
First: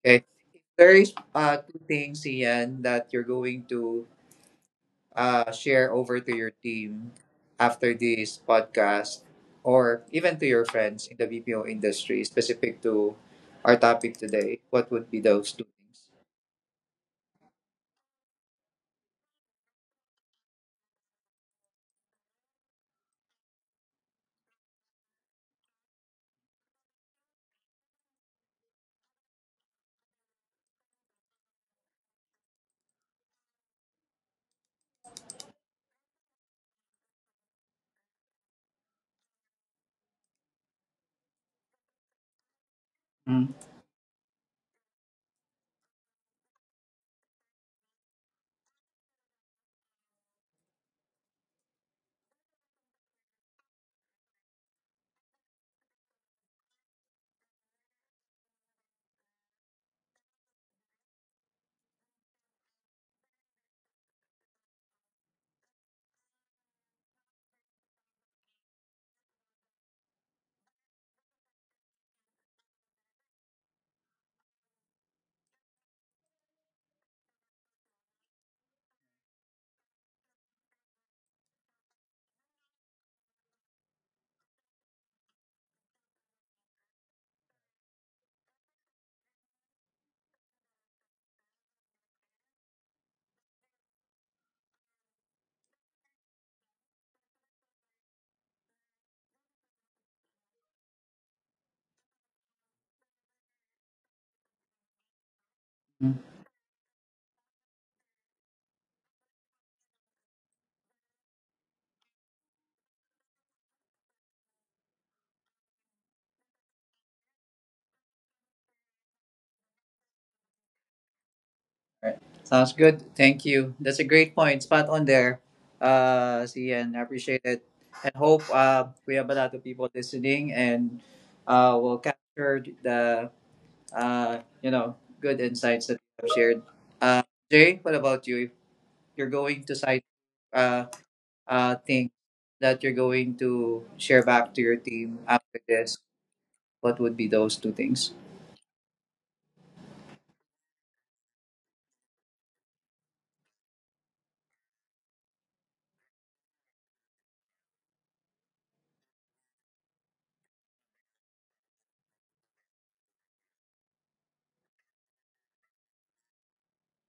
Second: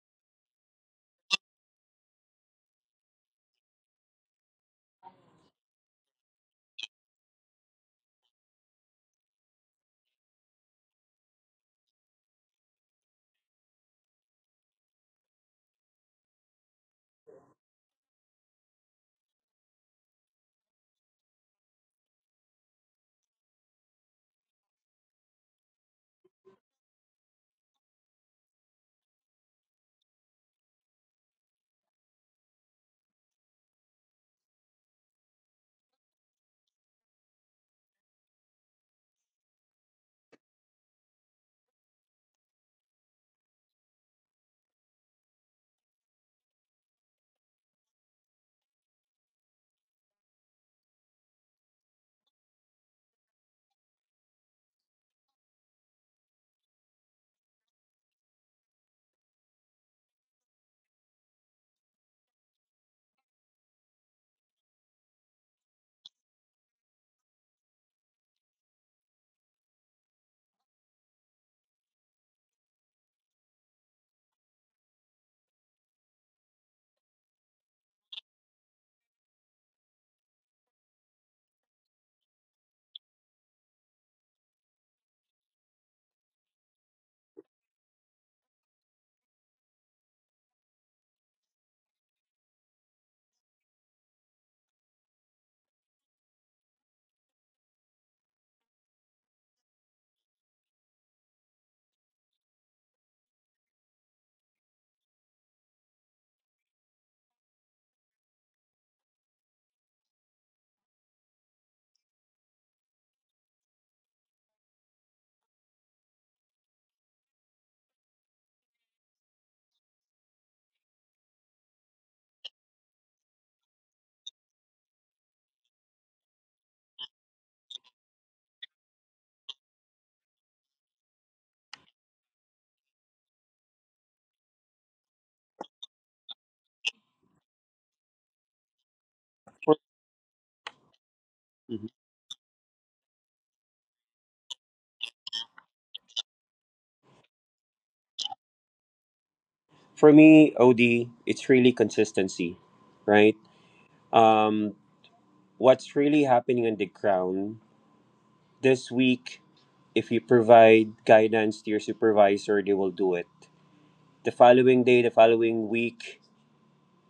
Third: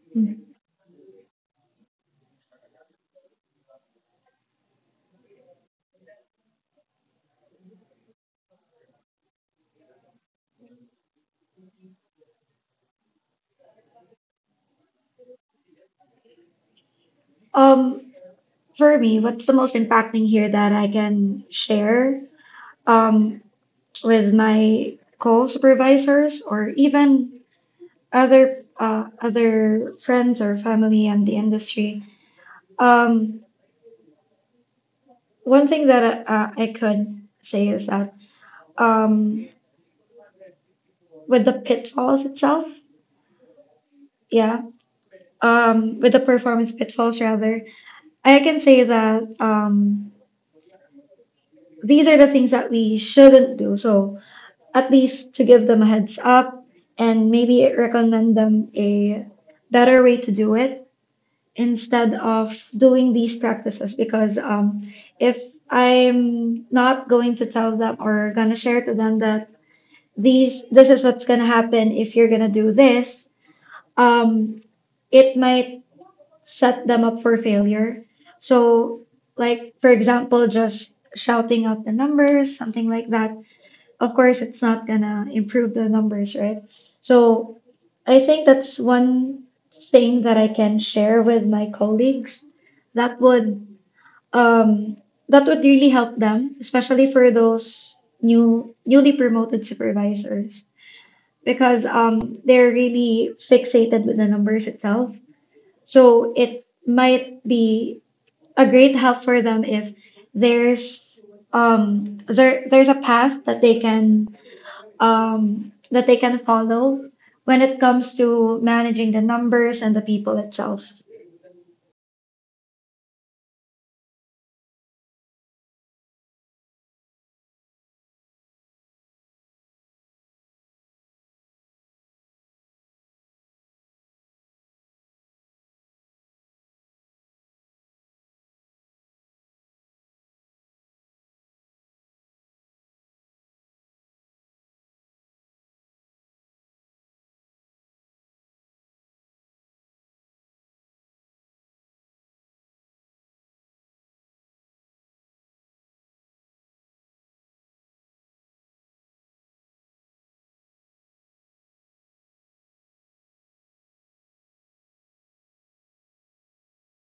Speaker 1: Okay.
Speaker 3: Mhm.
Speaker 1: If there is two things, Ian, that you're going to share over to your team after this podcast, or even to your friends in the BPO industry, specific to our topic today, what would be those two things?
Speaker 3: Um, for me, what's the most impacting here that I can share um, with my co-supervisors or even other other friends or family in the industry? Um, One thing that I could say is that um, with the pitfalls itself,
Speaker 1: Mm.
Speaker 3: yeah, with the performance pitfalls rather, I can say that these are the things that we shouldn't do. So at least to give them a heads up and maybe recommend them a better way to do it instead of doing these practices because if I'm not going to tell them or gonna share to them that these this is what's gonna happen if you're gonna do this, um, it might set them up for failure. So, like, for example, just shouting out the numbers, something like that, of course it's not gonna improve the numbers, right? So I think that's one thing that I can share with my colleagues that would um that would really help them, especially for those newly promoted supervisors because they're really fixated with the numbers itself.
Speaker 1: Mm.
Speaker 3: So it might be a great help for them if there's there there's a path that they can follow when it comes to managing the numbers and the people itself.
Speaker 1: Alright. Sounds good. Thank you. That's a great point. Spot on there, Ian. I appreciate it. And hope we have a lot of people listening and will capture the uh, you know, good insights that you have shared. Uh, Jay, what about you? If you're going
Speaker 2: For,
Speaker 1: to cite uh,
Speaker 2: mhm.
Speaker 1: things that you're going to share back to your team after this, what would be those two things?
Speaker 2: For me, OD, it's really consistency, right? Um, what's really happening on the ground this week, if you provide guidance to your supervisor, they will do it. The following day, the following week,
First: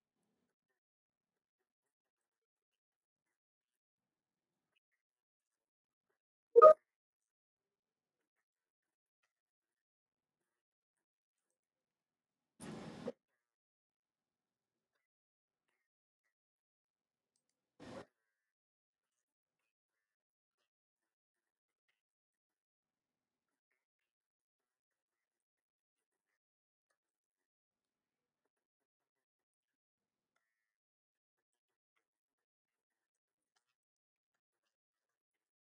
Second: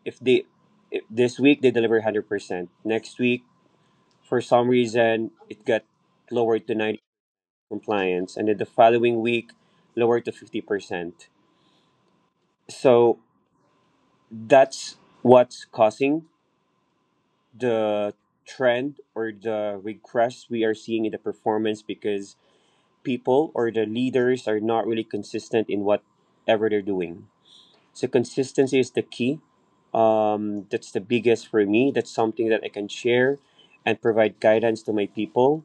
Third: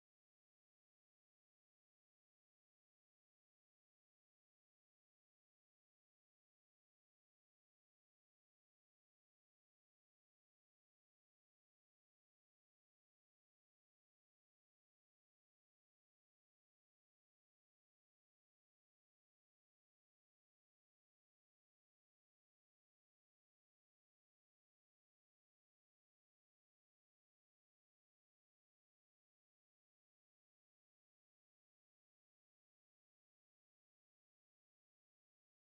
Speaker 2: if they if this week they deliver 100%, next week, for some reason, it got lowered to 90 compliance, and then the following week lower to 50%. So that's what's causing the trend or the regress we are seeing in the performance because people or the leaders are not really consistent in whatever they're doing. So consistency is the key. That's the biggest for me. That's something that I can share and provide guidance to my people.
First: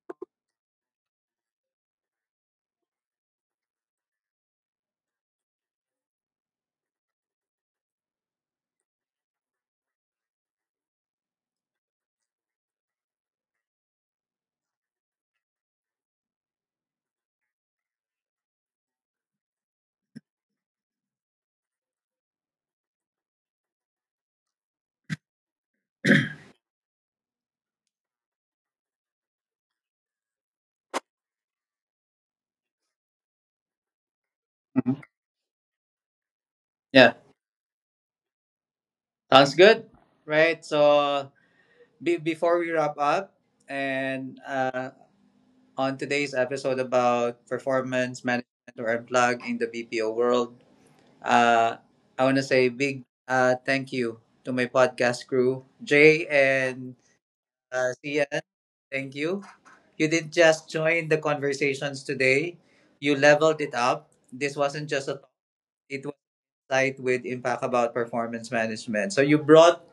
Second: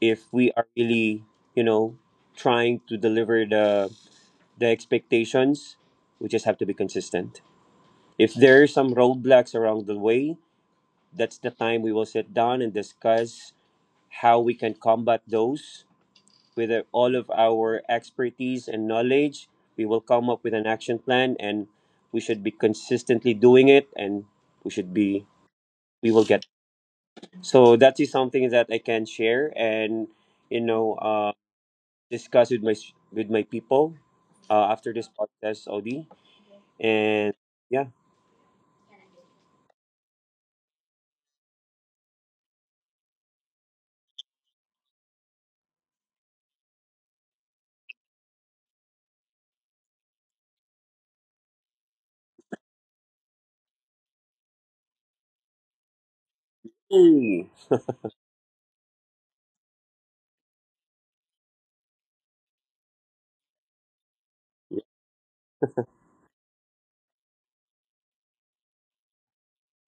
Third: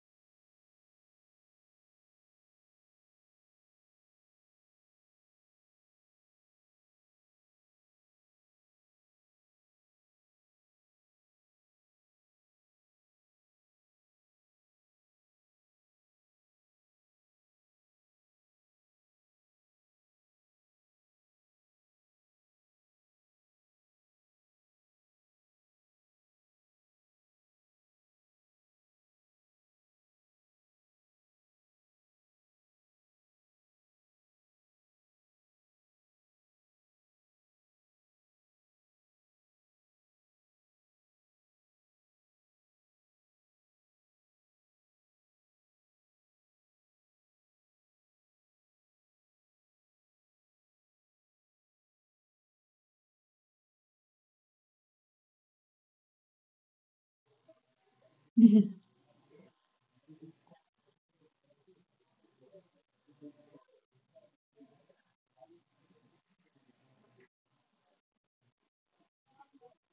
Speaker 2: If we are really, you know, trying to deliver the expectations, we just have to be consistent. If there are some roadblocks along the way, that's the time we will sit down and discuss how we can combat those with, all of our expertise and knowledge. We will come up with an action plan, and we should be consistently doing it, and we should be we will get. So that is something that I can share and, you know uh, discuss with my people after
Speaker 1: Mhm.
Speaker 2: this podcast, Audi,
Speaker 1: Yeah,
Speaker 2: and yeah.
Speaker 1: sounds good. Right. So before we wrap up and on today's episode about performance management or unplug in the BPO world, Uh, I want to say big thank you to my podcast crew, Jay and
Speaker 2: Hey. <laughs>
Speaker 1: Sian.
Speaker 3: Mhm.
Speaker 1: Thank you. You didn't just join the conversations today, you leveled it up. This wasn't just a talk, it was a site with impact about performance management. So you brought,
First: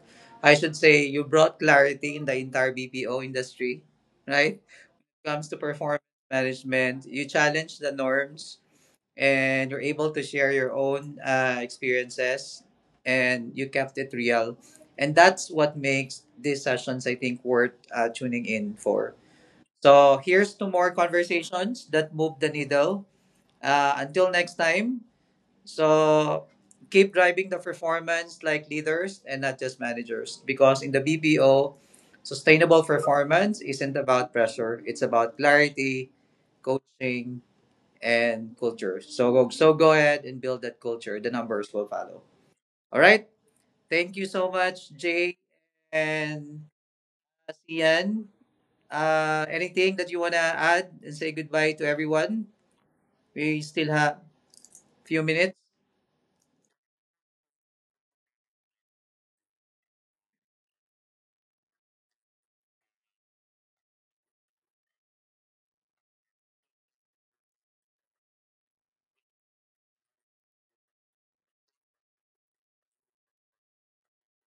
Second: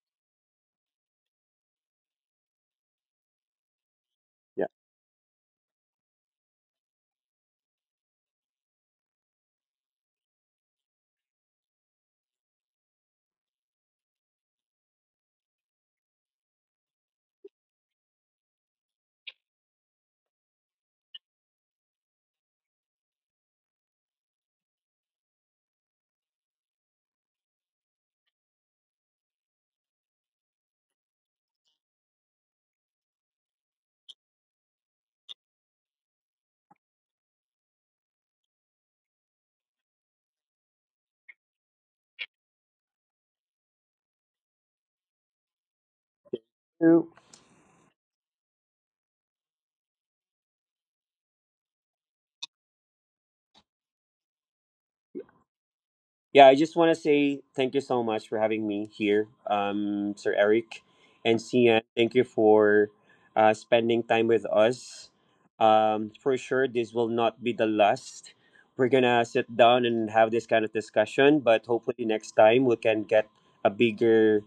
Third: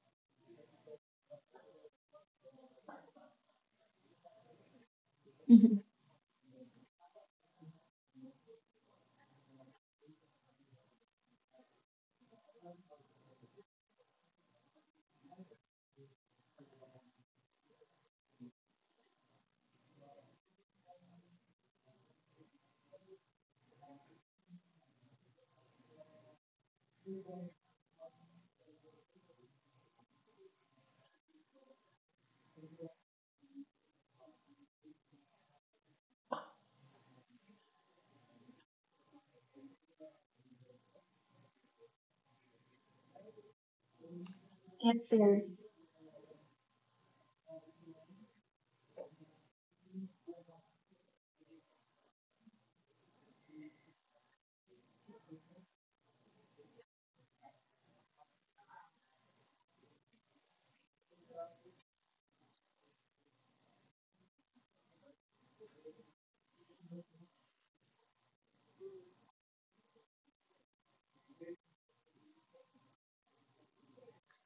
Speaker 1: I should say, you brought clarity in the entire BPO industry, right?
Speaker 2: Yeah.
Speaker 1: When it comes to
Speaker 3: Mhm.
Speaker 1: performance management, you challenge the norms and you're able to share your own experiences and you kept it real and that's what makes these sessions I think worth tuning in for. So here's to more conversations that move the needle, until next time. So keep driving the performance like leaders and not just managers because in the BPO, sustainable performance isn't about pressure, it's about clarity, coaching, and culture. So go ahead and build that culture. The numbers will follow. All right. Thank you so much,
Speaker 3: Yes,
Speaker 1: Jay
Speaker 3: sir.
Speaker 1: and
Speaker 2: True.
Speaker 1: Sian. Anything that you wanna add and say goodbye to everyone? We still have few minutes.
Speaker 2: Yeah, I just want to say thank you so much for having me here, Sir Eric and Sian. Thank you for spending time with us. For sure, this will not be the last. We're gonna sit down and have this kind of discussion, but hopefully next time we can get a bigger,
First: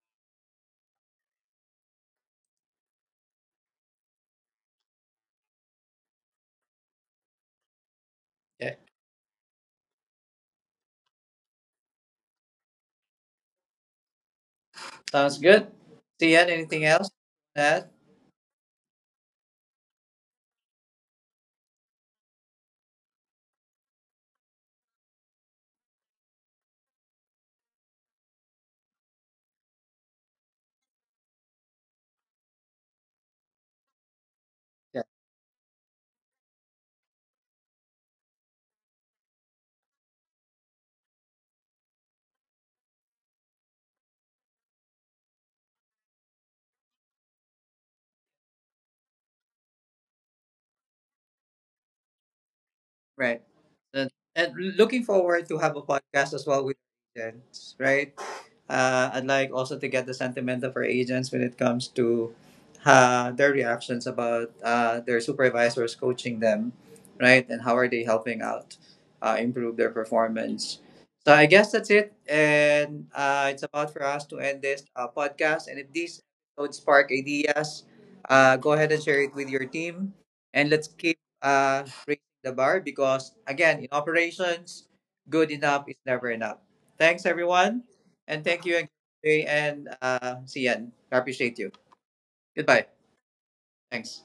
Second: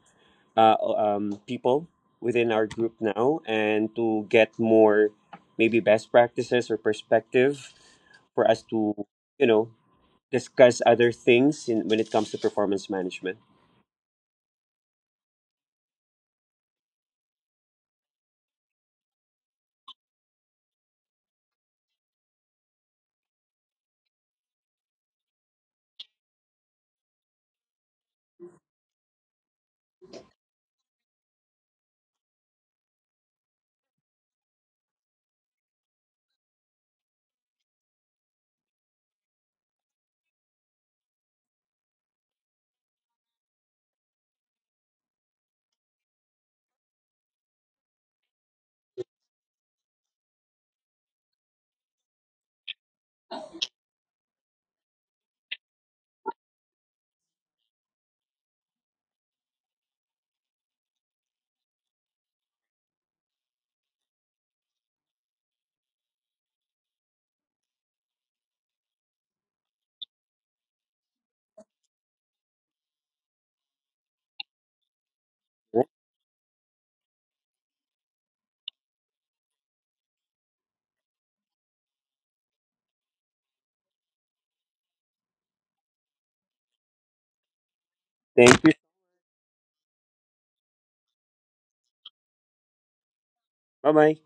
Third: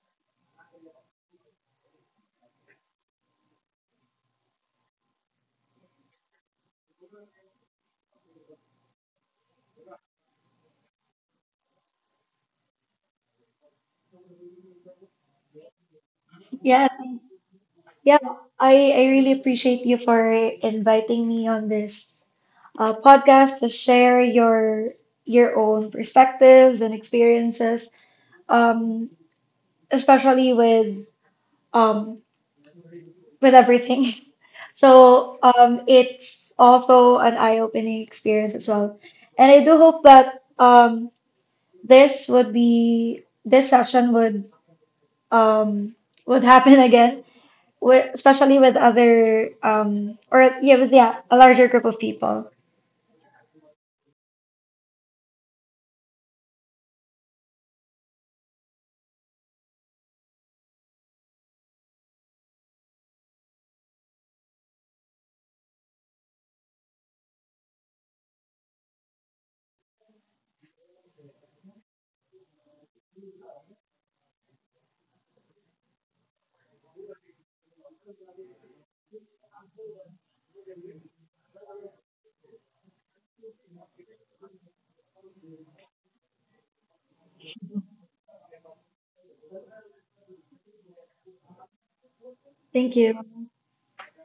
Speaker 2: people within our group now and to get more maybe best practices or perspective for us
Speaker 1: Okay.
Speaker 2: to, you know discuss other things in, when it comes to performance management.
Speaker 1: Sounds good. Sian, anything
Speaker 3: Yeah,
Speaker 1: else to add?
Speaker 3: yeah. I really appreciate you for inviting me on this podcast to share your own perspectives and experiences, um, especially um, with everything. <laughs> So it's also an eye-opening experience as well. And I do hope that this session um would happen <laughs> again with, especially with other or yeah with yeah a larger group of people.
Speaker 1: Right. And, and looking forward to have a podcast as well with agents, right? I'd like also to get the sentiment of our agents when it comes to their reactions about their supervisors coaching them, right? And how are they helping out improve their performance? So I guess that's it. And it's about for us to end this podcast. And if these episodes spark ideas, go ahead and share it with your team. And let's keep uh, the bar because, again, in operations, good enough is never enough. Thanks, everyone. And
Speaker 2: Thank
Speaker 1: thank
Speaker 2: you.
Speaker 1: you, and see you. I appreciate you. Goodbye.
Speaker 3: Thank you.
Speaker 2: Bye bye.
Speaker 1: Thanks.